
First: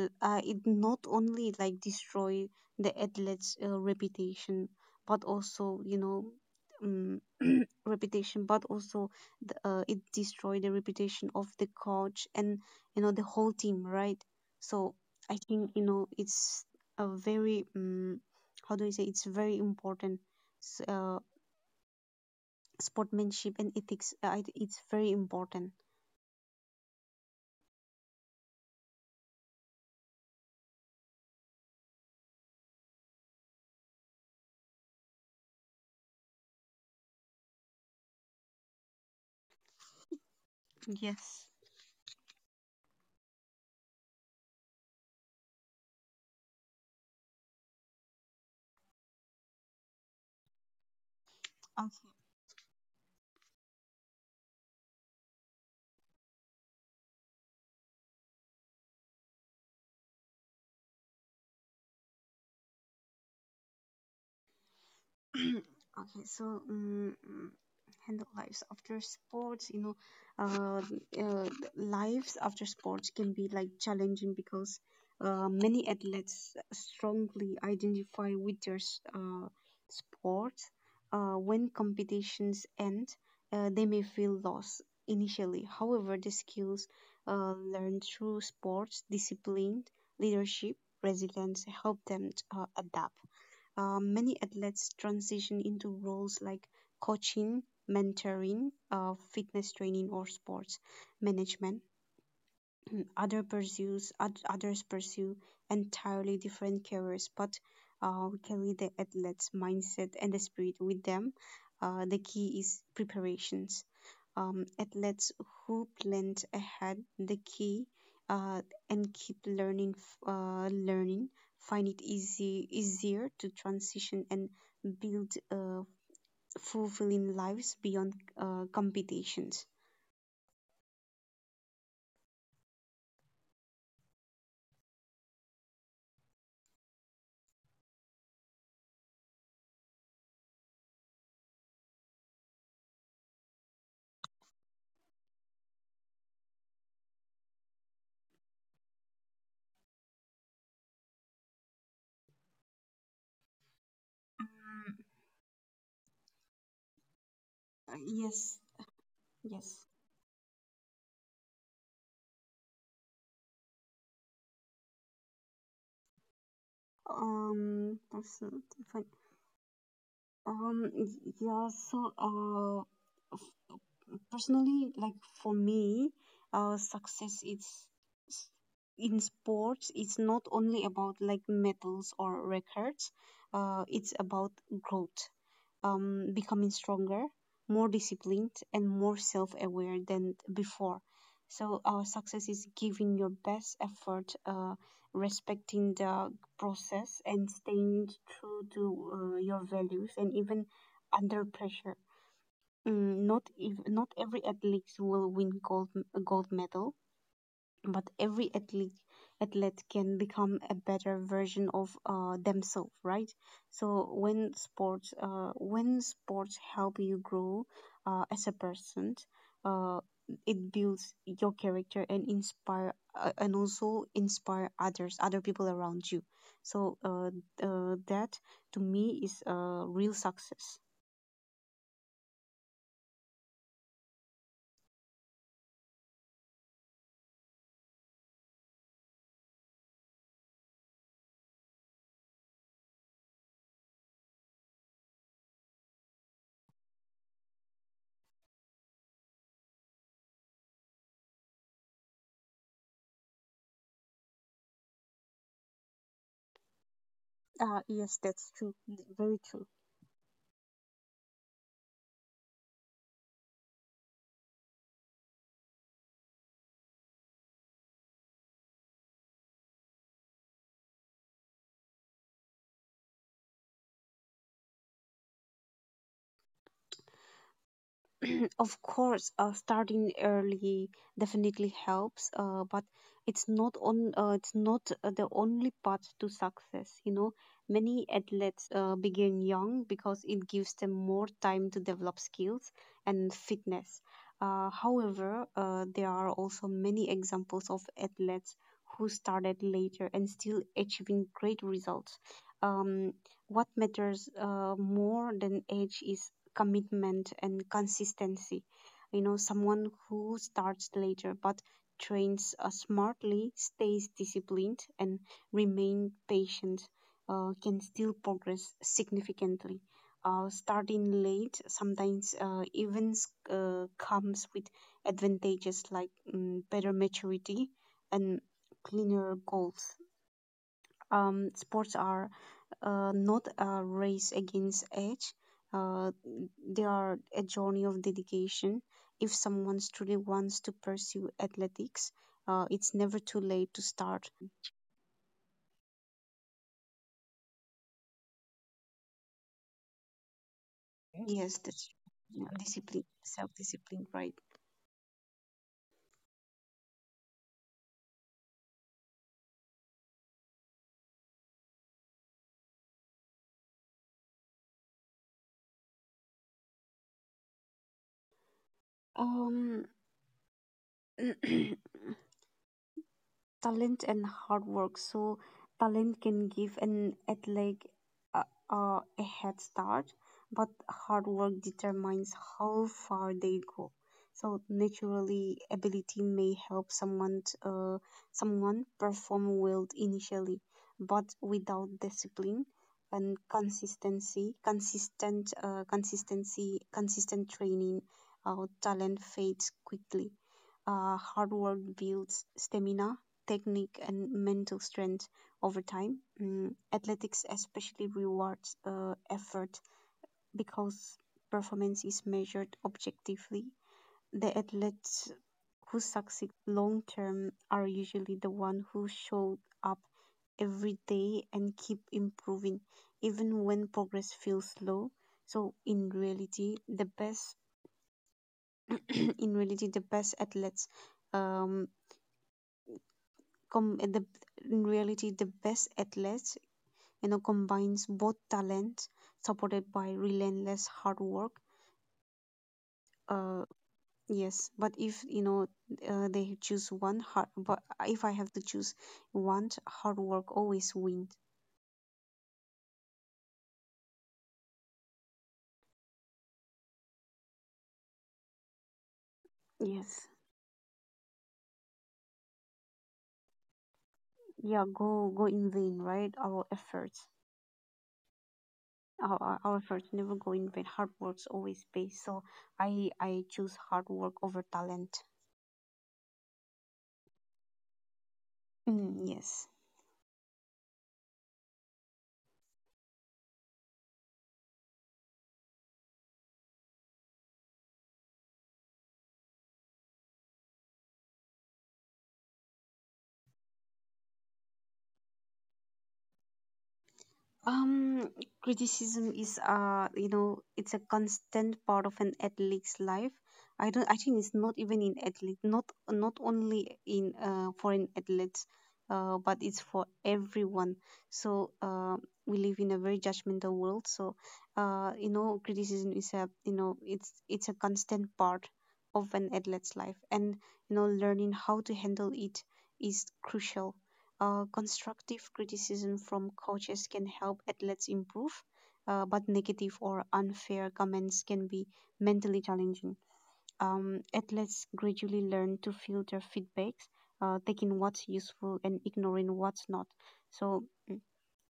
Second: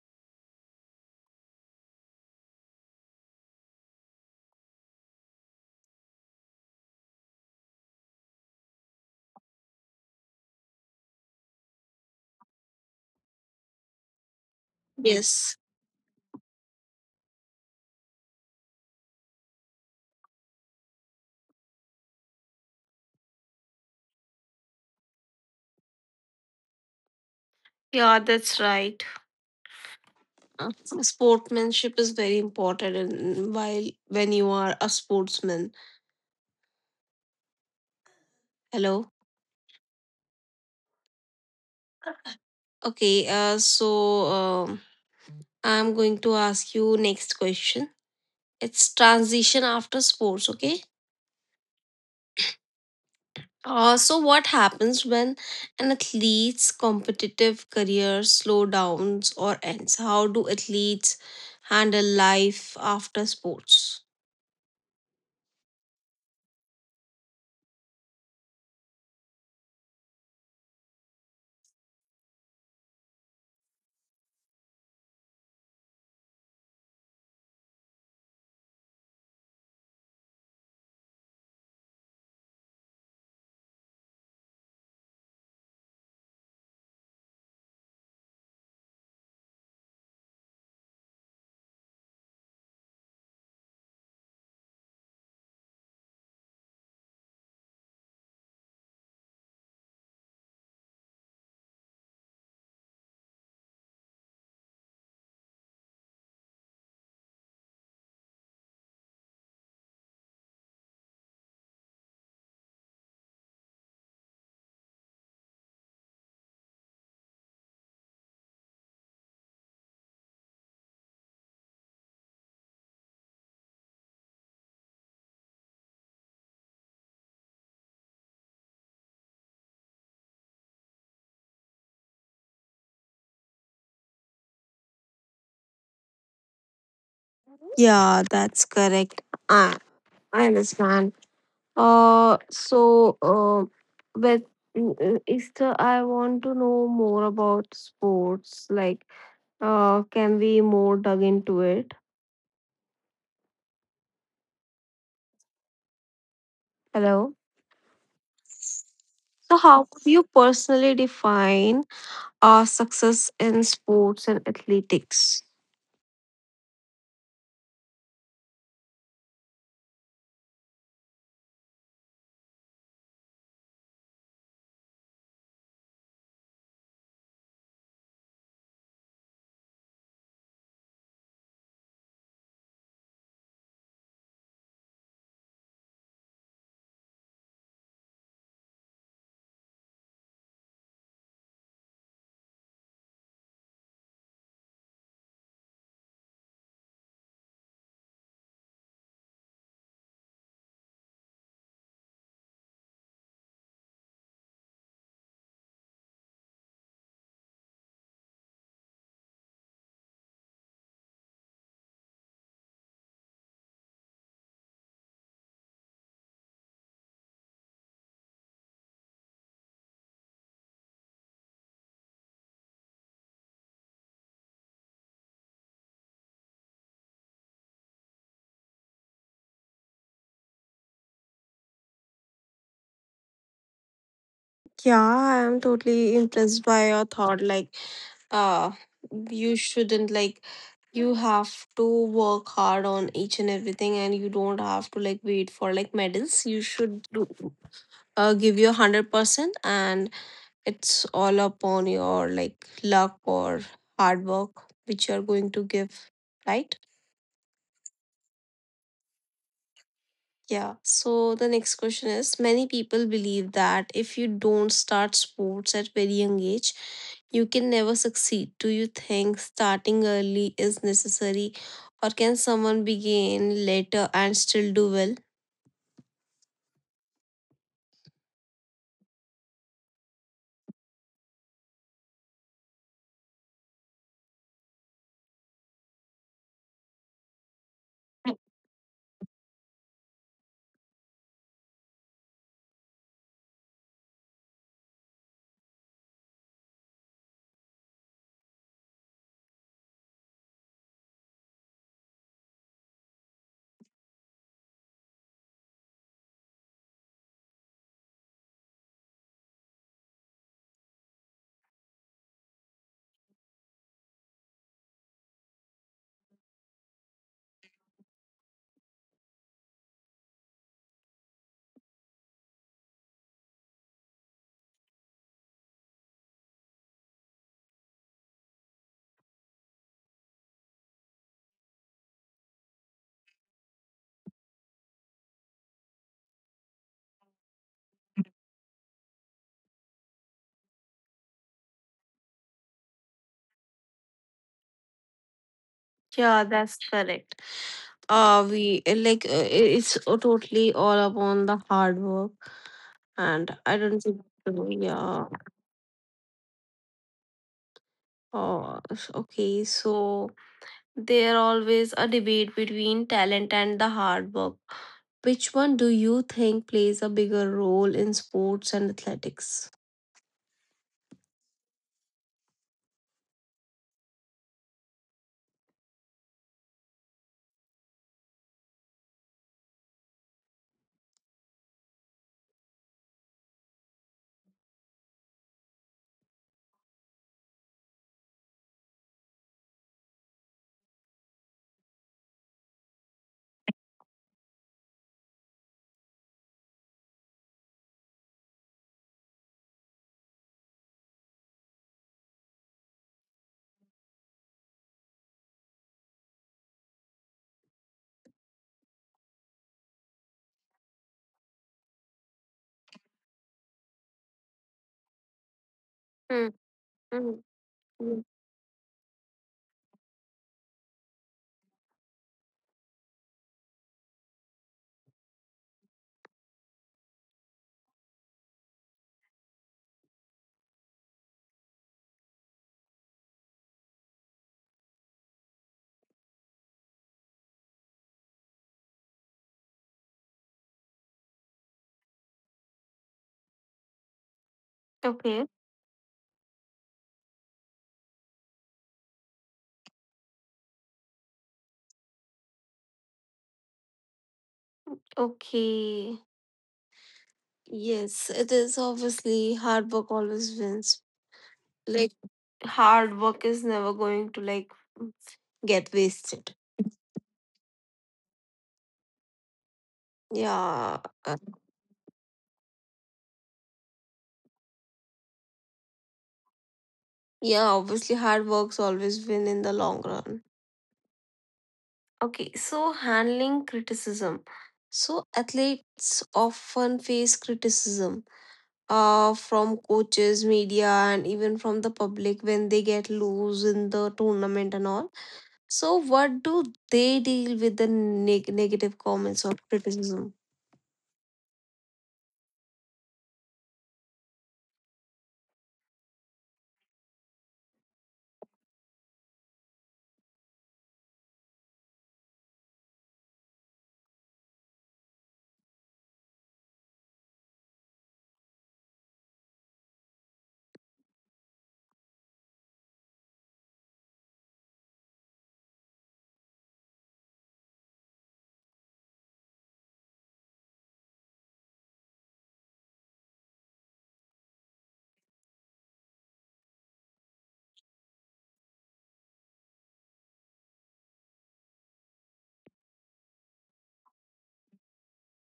S2: It not only like destroy the athlete's reputation, but also um, reputation, but also the, it destroy the reputation of the coach and you know the whole team, right? So I
S1: Yes.
S2: think you know it's a very how do I say? It's very important. s- Uh, Sportsmanship and ethics. It's very important.
S1: Yeah, that's right. Uh, Sportsmanship is very important while when you are a sportsman. Hello.
S2: Yes.
S1: Okay. So, I'm going to ask you next question. It's transition after sports. Okay. So what happens when an athlete's competitive career slow downs or ends? How do athletes handle life after sports?
S2: Okay, so um, Handle lives after sports, uh, uh, lives after sports can be like challenging because many athletes strongly identify with their sport. When competitions end, they may feel lost initially. However, the skills learned through sports, discipline, leadership, resilience help them adapt. Many athletes transition into roles like coaching, mentoring, fitness training, or sports management. Others pursue entirely different careers, but we carry the athlete's mindset and the spirit with them. The key is preparations. Athletes who plan ahead the key uh, and keep learning learning find it easy easier to transition and build fulfilling lives beyond competitions.
S1: Yeah, that's correct. I, I understand. So, with Easter, I want to know more about sports. Like, can we more dug into it?
S2: Mm.
S1: Hello.
S2: Yes,
S1: So, how
S2: yes.
S1: would you personally define success in sports and athletics?
S2: Personality, fine. Yeah, f- personally, like, for me, success is s- in sports, it's not only about like medals or records, it's about growth. Becoming stronger, more disciplined, and more self aware than before. So, our success is giving your best effort, respecting the process, and staying true to your values, and even under pressure. Mm, not every athlete will win gold medal, but every athlete can become a better version of themselves, right? So when sports help you grow as a person, uh, it builds your character and inspire and also inspire other people around you. so uh, that to me is a real success.
S1: Yeah, I'm totally impressed by your thought. Like, uh, you shouldn't like you have to work hard on each and everything, and you don't have to like wait for like medals. You should do, give your 100%, and it's all upon your, like, luck or hard work which you are going to give, right?
S2: Yes, that's true, very true.
S1: Yeah. So the next question is many people believe that if you don't start sports at very young age, you can never succeed. Do you think starting early is necessary or can someone begin later and still do well?
S2: Of course, starting early definitely helps, but it's not the only path to success. You know, many athletes begin young because it gives them more time to develop skills and fitness. However, there are also many examples of athletes who started later and still achieving great results. Um, what matters more than age is commitment and consistency. You know, someone who starts later but trains smartly, stays disciplined, and remain patient can still progress significantly. Starting late sometimes even comes with advantages like better maturity and cleaner goals. Sports are not a race against age. Uh, they are a journey of dedication. If someone truly wants to pursue athletics, it's never too late to start.
S1: Yeah, that's correct. We, like, it's totally all upon the
S2: Okay.
S1: hard
S2: Yes,
S1: work,
S2: that's, yeah,
S1: and
S2: discipline,
S1: I don't think so,
S2: self-discipline, right?
S1: yeah. Oh, okay. So there always a debate between talent and the hard work. Which one do you think plays a bigger role in sports and athletics?
S2: Um, Talent and hard work. So talent can give an athlete a, a head start, but hard work determines how far they go. So naturally, ability may help someone perform well initially, but without discipline and consistent training, talent fades quickly. Hard work builds stamina, technique, and mental strength over time. Mm, athletics especially rewards effort because performance is measured objectively. The
S1: Mm,
S2: athletes
S1: mm,
S2: who
S1: mm.
S2: succeed long term are usually the one who show up every day and keep improving even when progress feels slow. So in reality the best in reality the best athletes um com- the in reality, the best athletes, you know, combines both talents supported by relentless hard work.
S1: Okay.
S2: uh yes, but if you know, they choose one hard but if I have to choose one, hard work always wins.
S1: Okay. Yes, it is obviously hard work always wins. Like,
S2: Yes.
S1: hard work is never going to, like, get wasted.
S2: Yeah, go in vain, right? Our efforts,
S1: Yeah, uh,
S2: our efforts never go in vain. Hard works always pay. So I choose hard work over talent.
S1: yeah. Obviously, hard works always win in the long run.
S2: Mm, yes.
S1: Okay, so handling criticism. So athletes often face criticism, from coaches, media, and even from the public when they get loose in the tournament and all. So, what do they deal with the negative comments or criticism?
S2: Um, Criticism is, you know, it's a constant part of an athlete's life. I don't. I think it's not even in athlete, not only in foreign athletes, but it's for everyone. So uh, we live in a very judgmental world. You know, criticism is, a you know, it's a constant part of an athlete's life, and you know, learning how to handle it is crucial. Constructive criticism from coaches can help athletes improve, but negative or unfair comments can be mentally challenging. Athletes gradually learn to filter feedbacks, taking what's useful and ignoring what's not. So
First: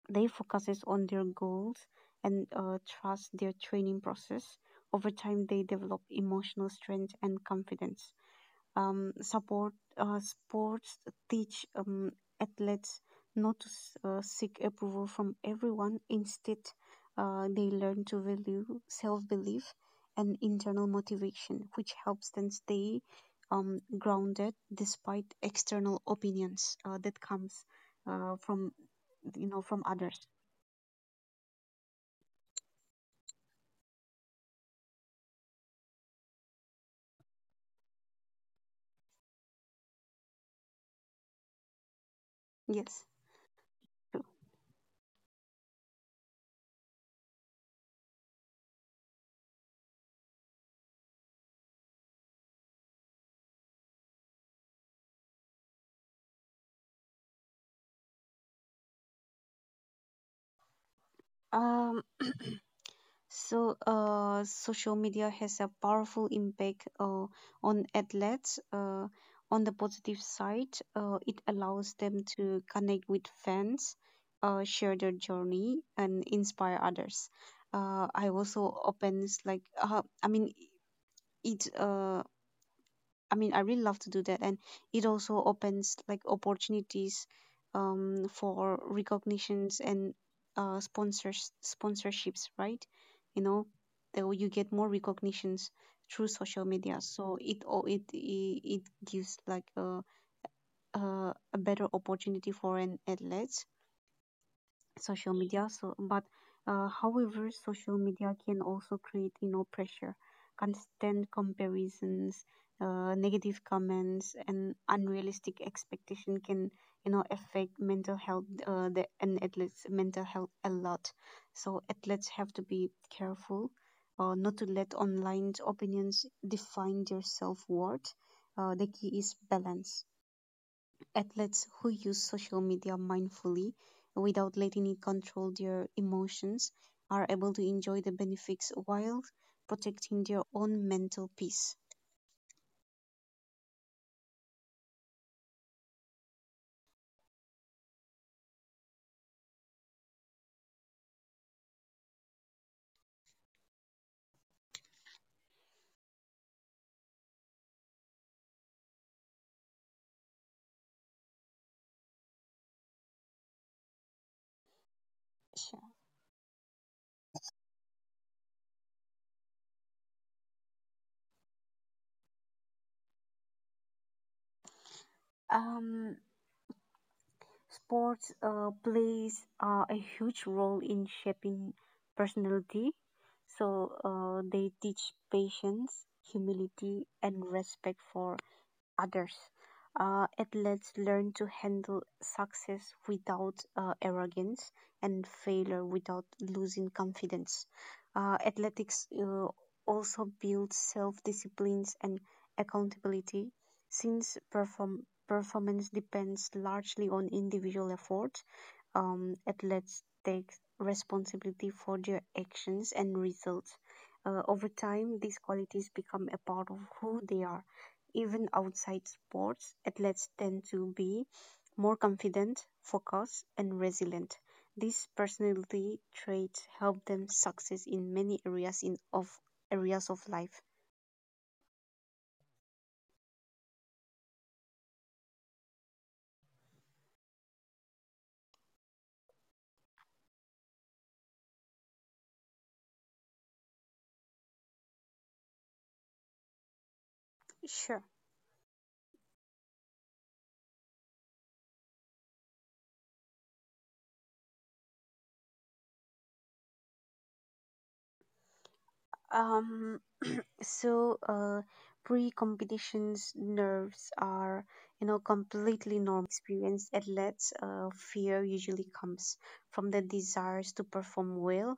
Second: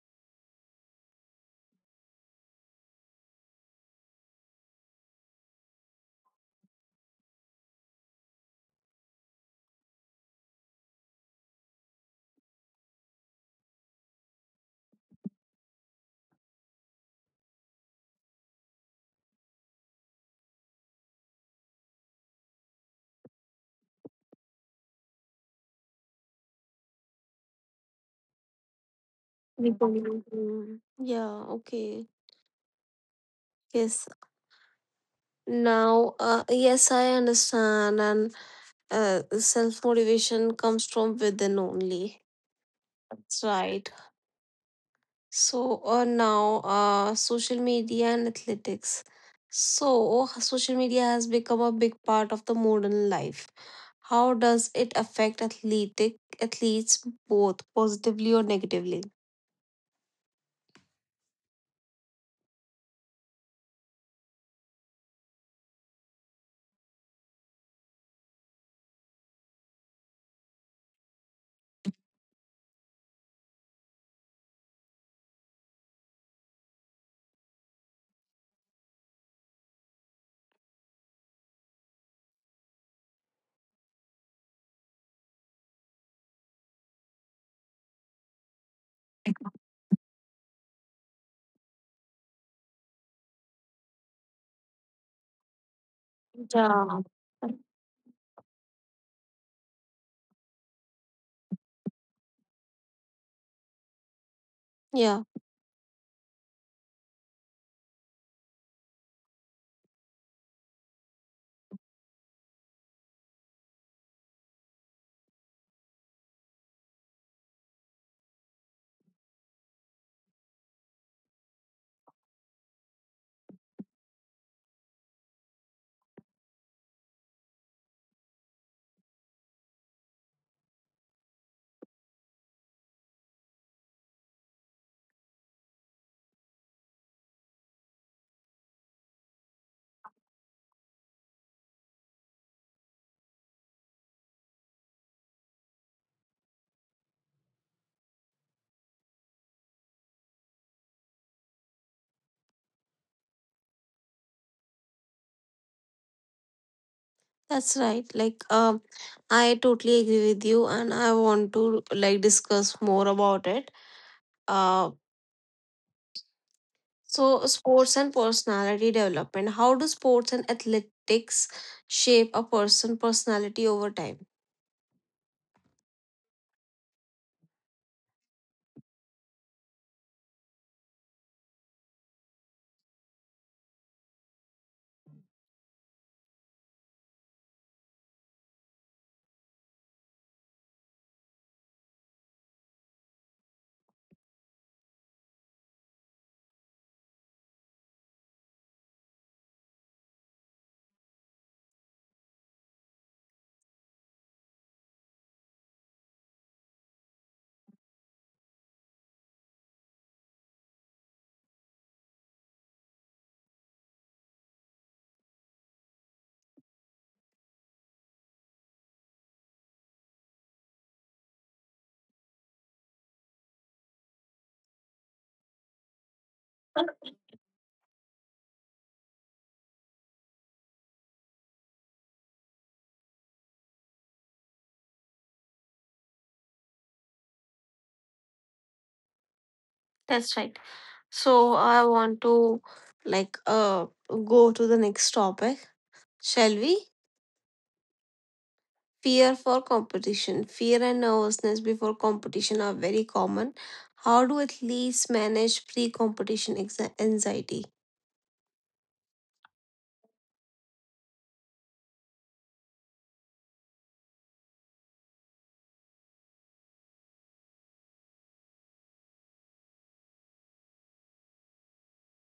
S2: they focuses on their goals and trust their training process. Over time, they develop emotional strength and confidence. Support Sports teach athletes not to seek approval from everyone. Instead, they learn to value self-belief and internal motivation, which helps them stay grounded despite external opinions that comes from, you know, from others.
S1: Mhm. Yeah, okay. Yes. Now, yes, I understand, and self motivation comes from within only.
S2: Yes.
S1: That's right. So, now, social media and athletics. So, social media has become a big part of the modern life. How does it affect athletic athletes both positively or negatively?
S2: Um, Social media has a powerful impact on athletes. On the positive side, it allows them to connect with fans, share their journey, and inspire others. I also opens like I mean it I mean, I really love to do that, and it also opens like opportunities for recognitions and sponsorships, right? You know, that way you get more recognitions through social media,
S1: Yeah.
S2: so it all it, it it gives like a better opportunity for an athlete,
S1: Yeah,
S2: social media. So but However, social media can also create, you know, pressure, constant comparisons, negative comments and unrealistic expectation can, you know, affect mental health and athletes mental health a lot. So athletes have to be careful not to let online opinions define their self-worth. The key is balance. Athletes who use social media mindfully without letting it control their emotions are able to enjoy the benefits while protecting their own mental peace.
S1: that's right. Like, I totally agree with you, and I want to like discuss more about it. Uh,
S2: Sure.
S1: so sports and personality development. How do sports and athletics shape a person' personality over time?
S2: Um, Sports plays a huge role in shaping personality. So they teach patience, humility, and respect for others. Athletes learn to handle success without arrogance and failure without losing confidence. Athletics also builds self disciplines and accountability since performance depends largely on individual effort. Athletes take responsibility for their actions and results. Over time, these qualities become a part of who they are. Even outside sports, athletes tend to be more confident, focused, and resilient. These personality traits help them success in many areas of life.
S1: That's right. So I want to, like, go to the next topic. Shall we?
S2: Sure.
S1: Fear for competition. Fear and nervousness before competition are very common. How do athletes manage pre-competition anxiety?
S2: Um, So, uh, Pre-competitions nerves are, you know, completely normal experience. Athletes, fear usually comes from the desires to perform well.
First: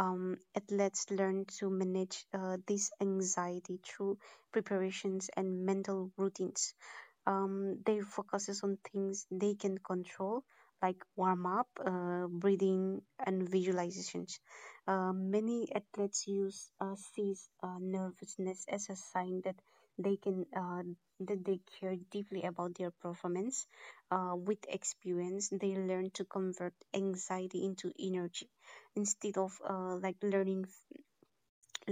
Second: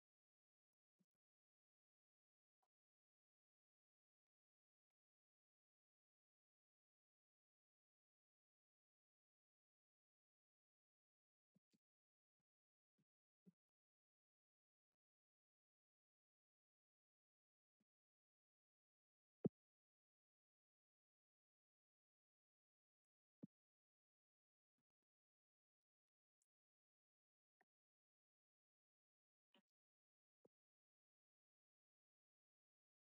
S2: Athletes learn to manage this anxiety through preparations and mental routines. They focuses on things they can control, like warm up, breathing, and visualizations. Many athletes use sees nervousness as a sign that they can that they care deeply about their performance. With experience, they learn to convert anxiety into energy instead of like learning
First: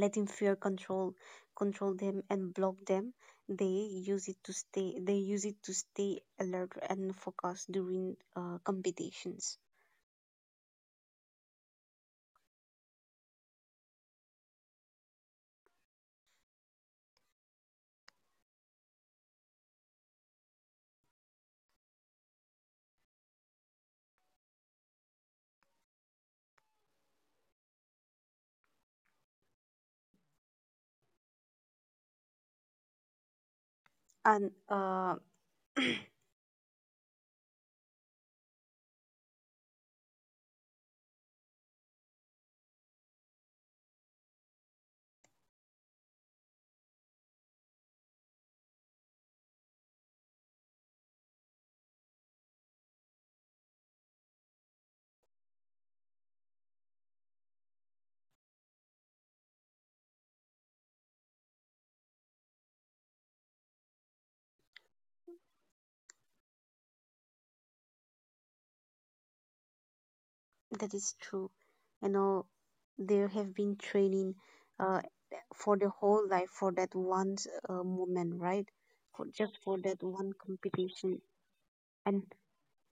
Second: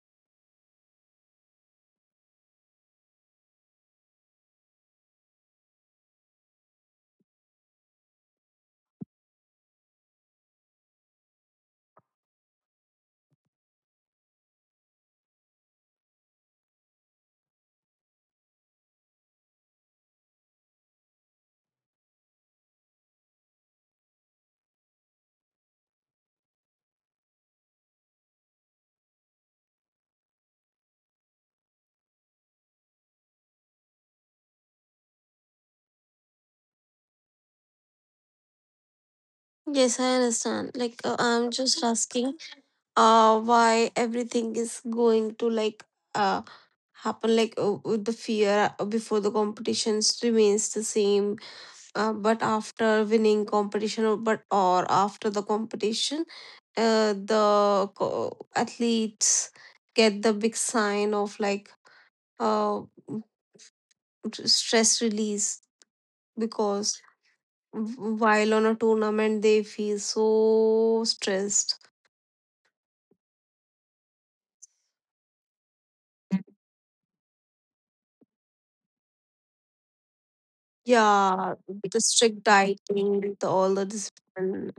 S2: letting fear control them and block them. They use it to stay they use it to stay alert and focused during competitions. And
S1: Yes, I understand. I'm just asking why everything is going to uh happen like the fear before the competitions remains the same, but after winning competition or but or after the competition, the athletes get the big sign of like uh, stress release because while on a tournament they feel so stressed.
S2: That is true. You know, they have been training uh, for the whole life for that one moment, right? For just
S1: Yeah,
S2: for that
S1: the
S2: one
S1: strict
S2: competition.
S1: dieting, the all the
S2: And
S1: discipline.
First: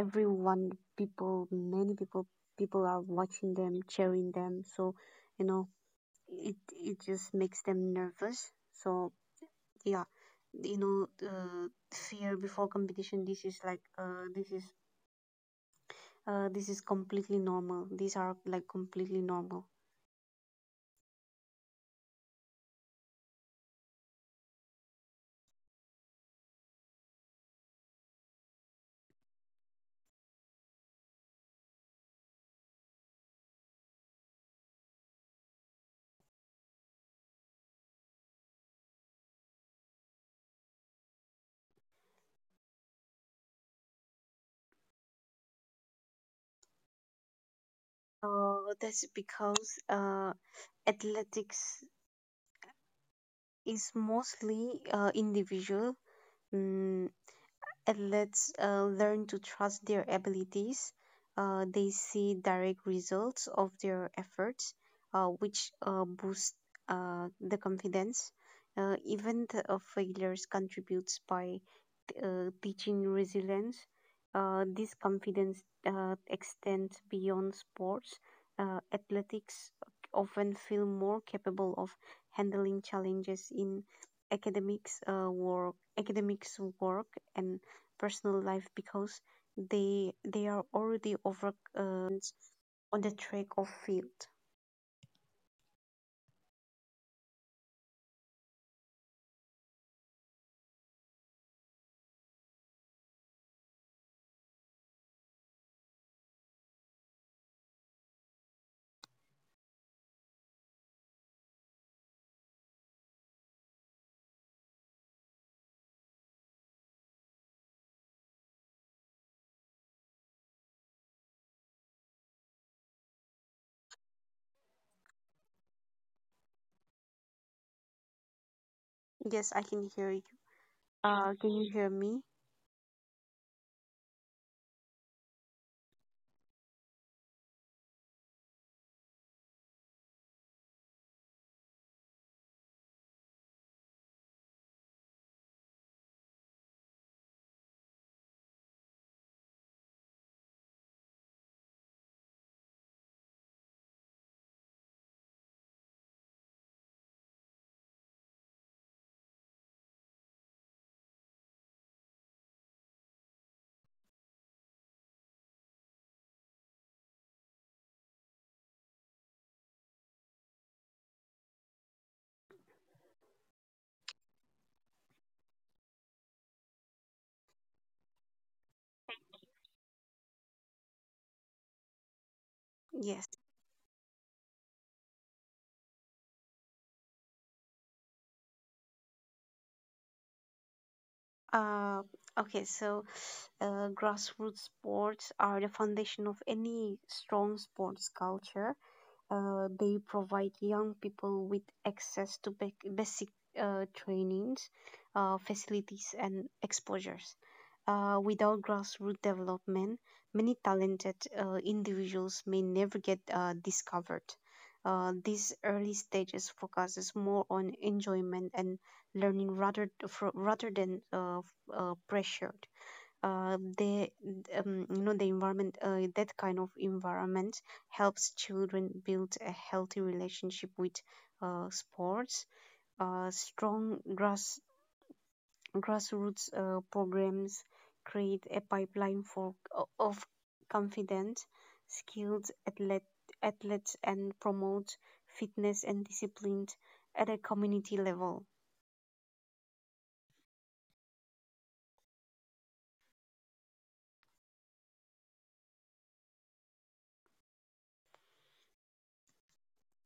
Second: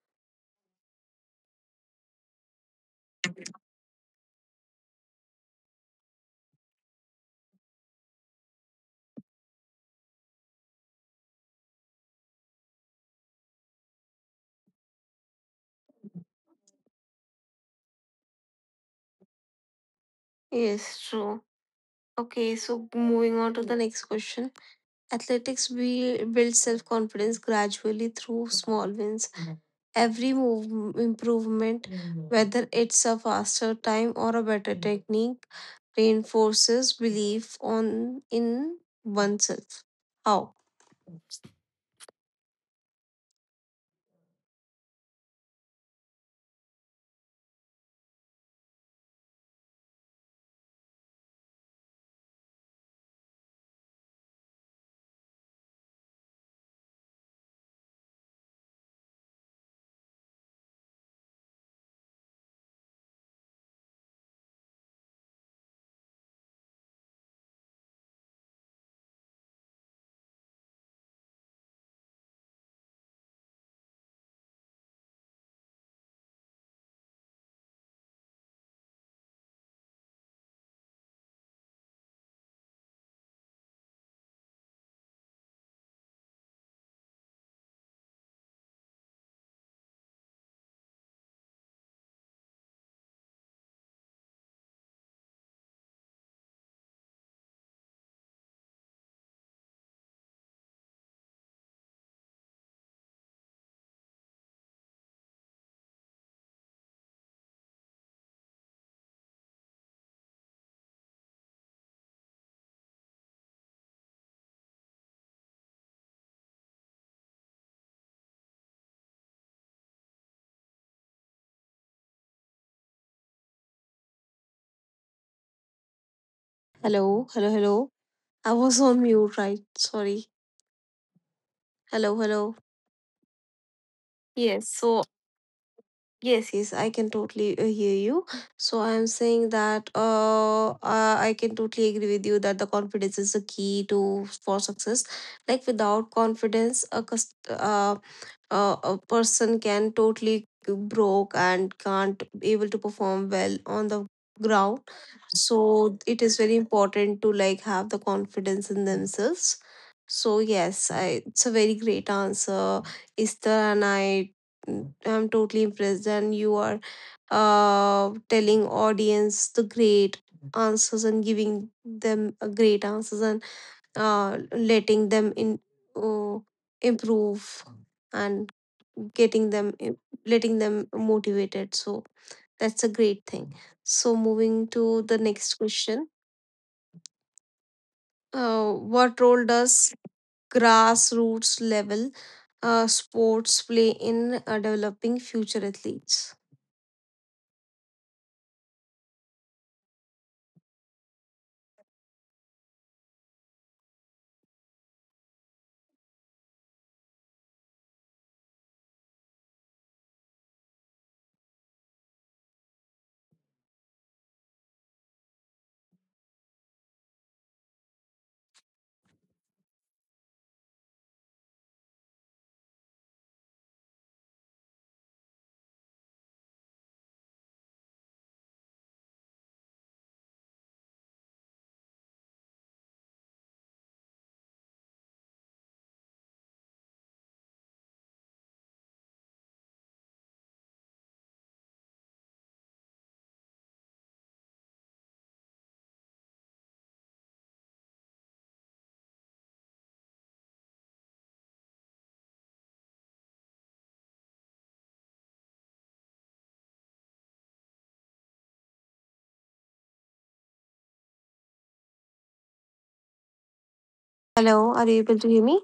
S2: everyone, people, people are watching them, cheering them, so you know, it just makes them nervous. So yeah, you know, fear before competition. This is like, this is completely normal. These are like completely normal.
S1: Yes, true. Okay, so moving on to the next question. Athletics builds self confidence gradually through small wins. Every move improvement, whether it's a faster time or a better technique, reinforces belief on in oneself. How?
S2: That's because athletics is mostly individual. Mm. Athletes learn to trust their abilities. They see direct results of their efforts, which boost the confidence. Even the, failures contributes by teaching resilience. This confidence extends beyond sports. Athletics often feel more capable of handling challenges in academics work, and personal life because they are already over on the track of field.
S1: Hello, hello, hello. I was on mute, right? Sorry. Hello, hello.
S2: Yes, I can hear you.
S1: Yes. So
S2: Can you hear me?
S1: yes, yes, I can totally hear you. So I am saying that I can totally agree with you that the confidence is the key to for success. Like without confidence, a a person can totally broke and can't able to perform well on the ground. So it is very important to like have the confidence in themselves. So yes, it's a very great answer, Esther, and I, I'm totally impressed and you are telling audience the great answers and giving them a great answers and letting them in, oh, improve and getting them letting them motivated. So that's a great thing. So moving to the next question,
S2: Yes.
S1: what role does grassroots level sports play in developing future athletes?
S2: Uh, okay, so Grassroots sports are the foundation of any strong sports culture. They provide young people with access to basic trainings, facilities, and exposures. Without grassroots development, many talented individuals may never get discovered. These early stages focuses more on enjoyment and learning rather than pressure. The You know, the environment, that kind of environment helps children build a healthy relationship with sports. Strong grassroots programs create a pipeline of confident, skilled athlete, athletes, and promote fitness and discipline at a community level.
S1: Hello, are you able to hear me?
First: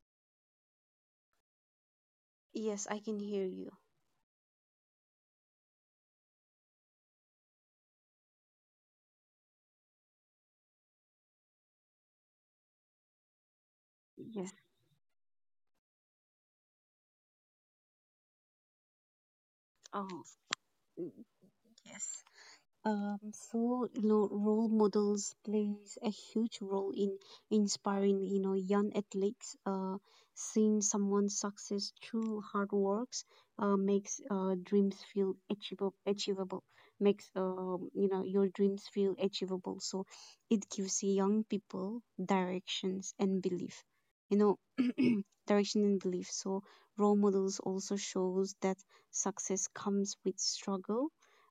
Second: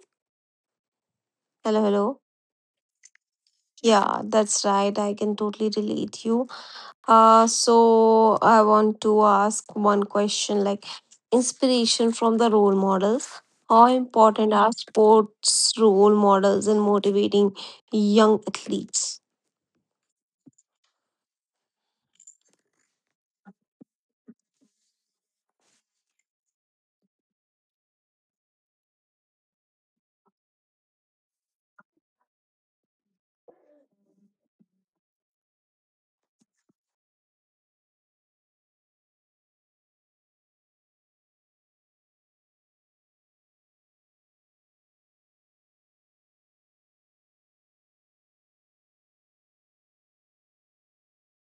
S1: Hello, hello.
S2: Yes, I can hear you.
S1: Yeah, that's right, I can totally relate you. So I want to ask one question, like inspiration from the role models. How
S2: Yes.
S1: important are sports role models in motivating young athletes?
S2: Oh. Mm, yes. Role models plays a huge role in inspiring, you know, young athletes. Seeing someone's success through hard works makes dreams feel achievable. Achievable makes You know, your dreams feel achievable. So it gives young people directions and belief. Direction and belief. So role models also shows that success comes with struggle.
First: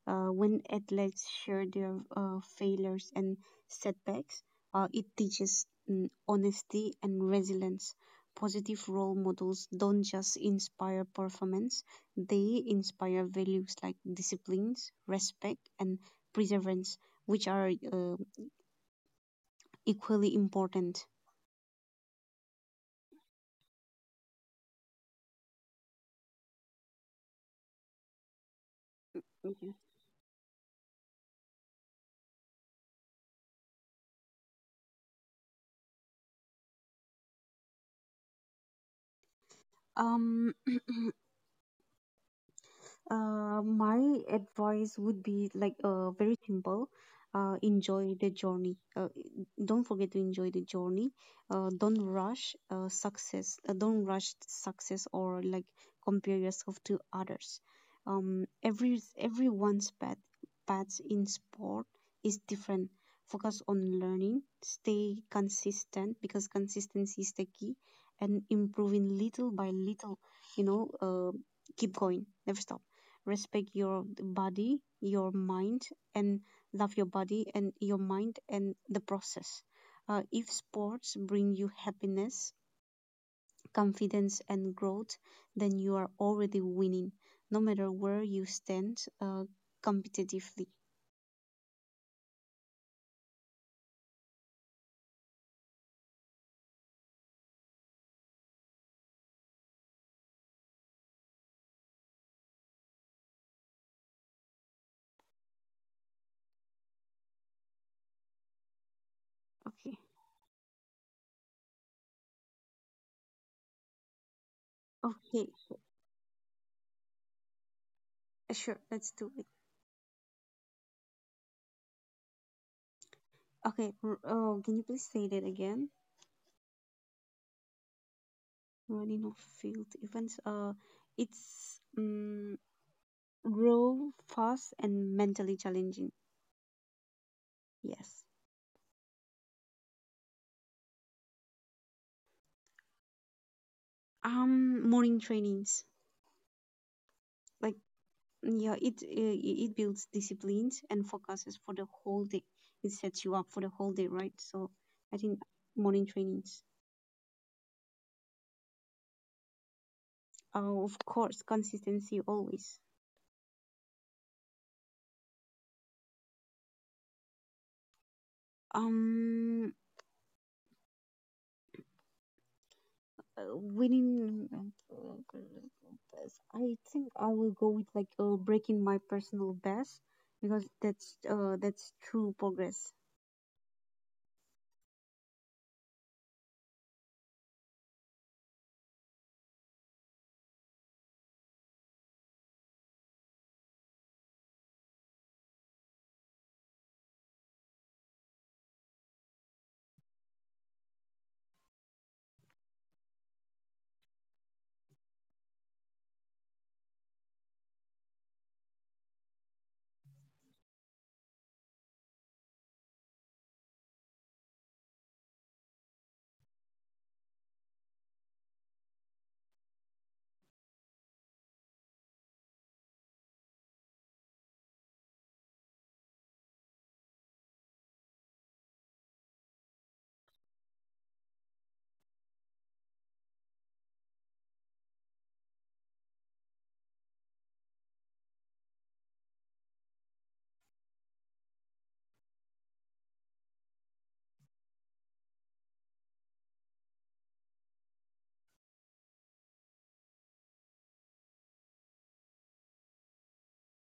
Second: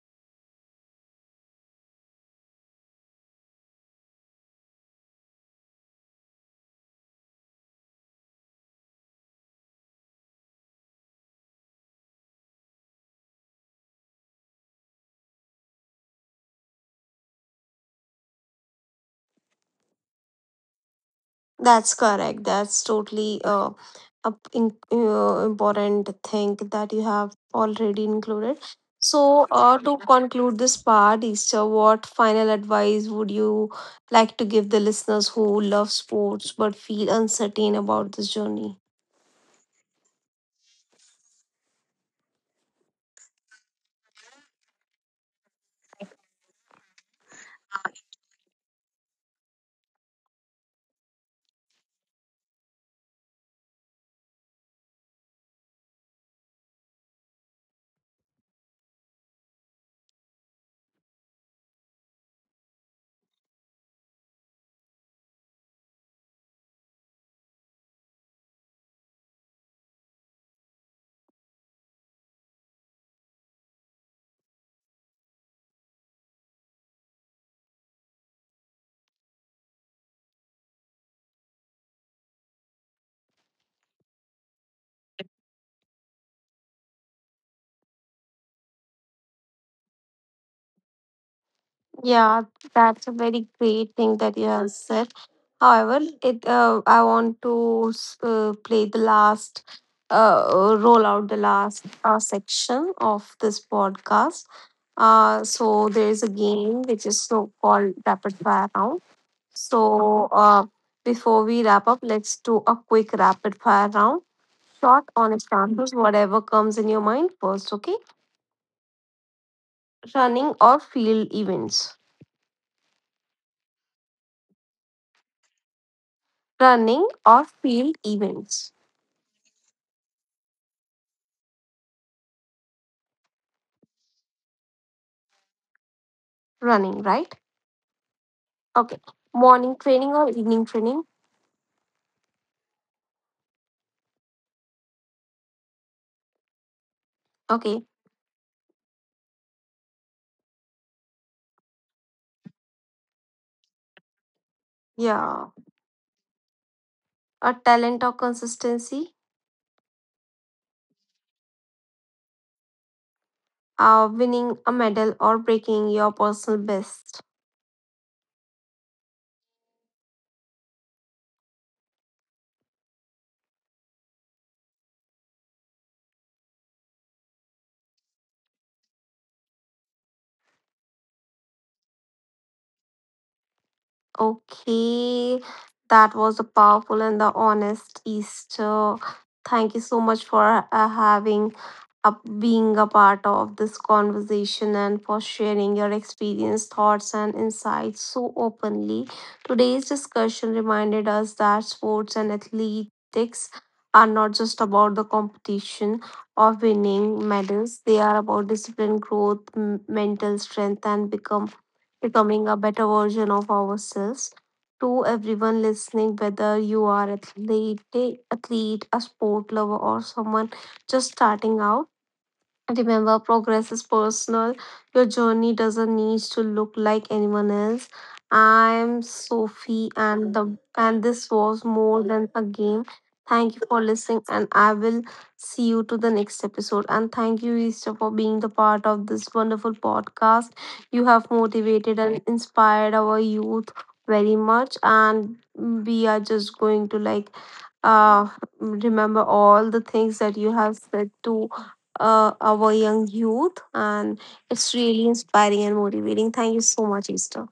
S2: When athletes share their failures and setbacks, it teaches mm, honesty and resilience. Positive role models don't just inspire performance, they inspire values like disciplines, respect, and perseverance, which are equally important.
S1: That's correct. That's totally a important thing that you have already included. So,
S2: Mhm.
S1: to conclude this part, Easter, what final advice would you like to give the listeners who love sports but feel uncertain about this journey?
S2: Um, my advice would be like very simple. Enjoy the journey. Don't forget to enjoy the journey. Don't rush success or like compare yourself to others. Everyone's paths in sport is different. Focus on learning. Stay consistent because consistency is the key, and improving little by little. You know, keep going. Never stop. Respect your body, your mind, and love your body and your mind and the process. If sports bring you happiness, confidence, and growth, then you are already winning, no matter where you stand competitively.
S1: Yeah, that's a very great thing that you have said. However, it I want to play the last, roll out the last section of this podcast. So there is a game which is so called rapid fire round. So
S2: Okay.
S1: uh, Before we wrap up, let's do a quick rapid fire round. Short, honest
S2: Okay.
S1: answers, whatever comes in your mind first. Okay,
S2: Sure. Let's do it.
S1: running or field events.
S2: Okay. Can you please say that again?
S1: Running or field events.
S2: Running off field events. It's raw, fast, and mentally challenging.
S1: Running, right?
S2: Yes.
S1: Okay. Morning training or evening training?
S2: Morning trainings. Like,
S1: Okay.
S2: yeah, it builds disciplines and focuses for the whole day. It sets you up for the whole day, right? So I think
S1: Yeah.
S2: morning trainings.
S1: A talent or consistency?
S2: Of course, consistency always.
S1: Winning a medal or breaking your personal best?
S2: Um, winning. I think I will go with like breaking my personal best because that's true progress.
S1: Okay, that was a powerful and the honest Easter. Thank you so much for having up being a part of this conversation and for sharing your experience, thoughts, and insights so openly. Today's discussion reminded us that sports and athletics are not just about the competition of winning medals; they are about discipline, growth, mental strength, and become becoming a better version of ourselves. To everyone listening, whether you are athlete, a sport lover, or someone just starting out, remember, progress is personal. Your journey doesn't need to look like anyone else. I'm Sophie, and the and this was more than a game. Thank you for listening, and I will see you to the next episode. And thank you, Easter, for being the part of this wonderful podcast. You have motivated and inspired our youth very much, and we are just going to like uh remember all the things that you have said to our young youth. And it's really inspiring and motivating. Thank you so much, Easter.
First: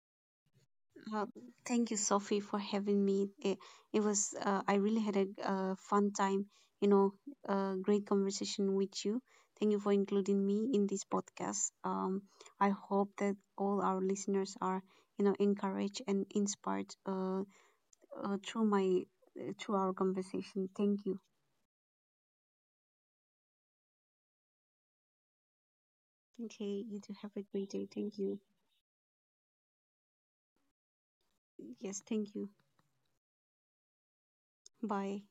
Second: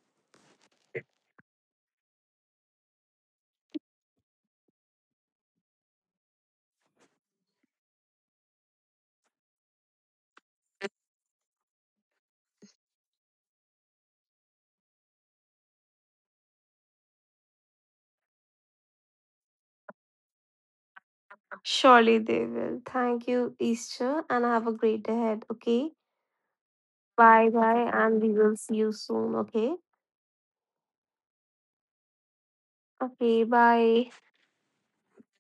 S2: Well, thank you, Sophie, for having me. It was, I really had a fun time, you know, great conversation with you. Thank you for including me in this podcast. I hope that all our listeners are, you know, encouraged and inspired uh, through my, through our conversation. Thank you.
S1: Surely they will. Thank you, Easter, and have a great day ahead. Okay.
S2: Okay, you do have
S1: Bye
S2: a great
S1: bye,
S2: day.
S1: and
S2: Thank
S1: we
S2: you.
S1: will see you soon. Okay.
S2: Yes, thank you.
S1: Okay. Bye.
S2: Bye.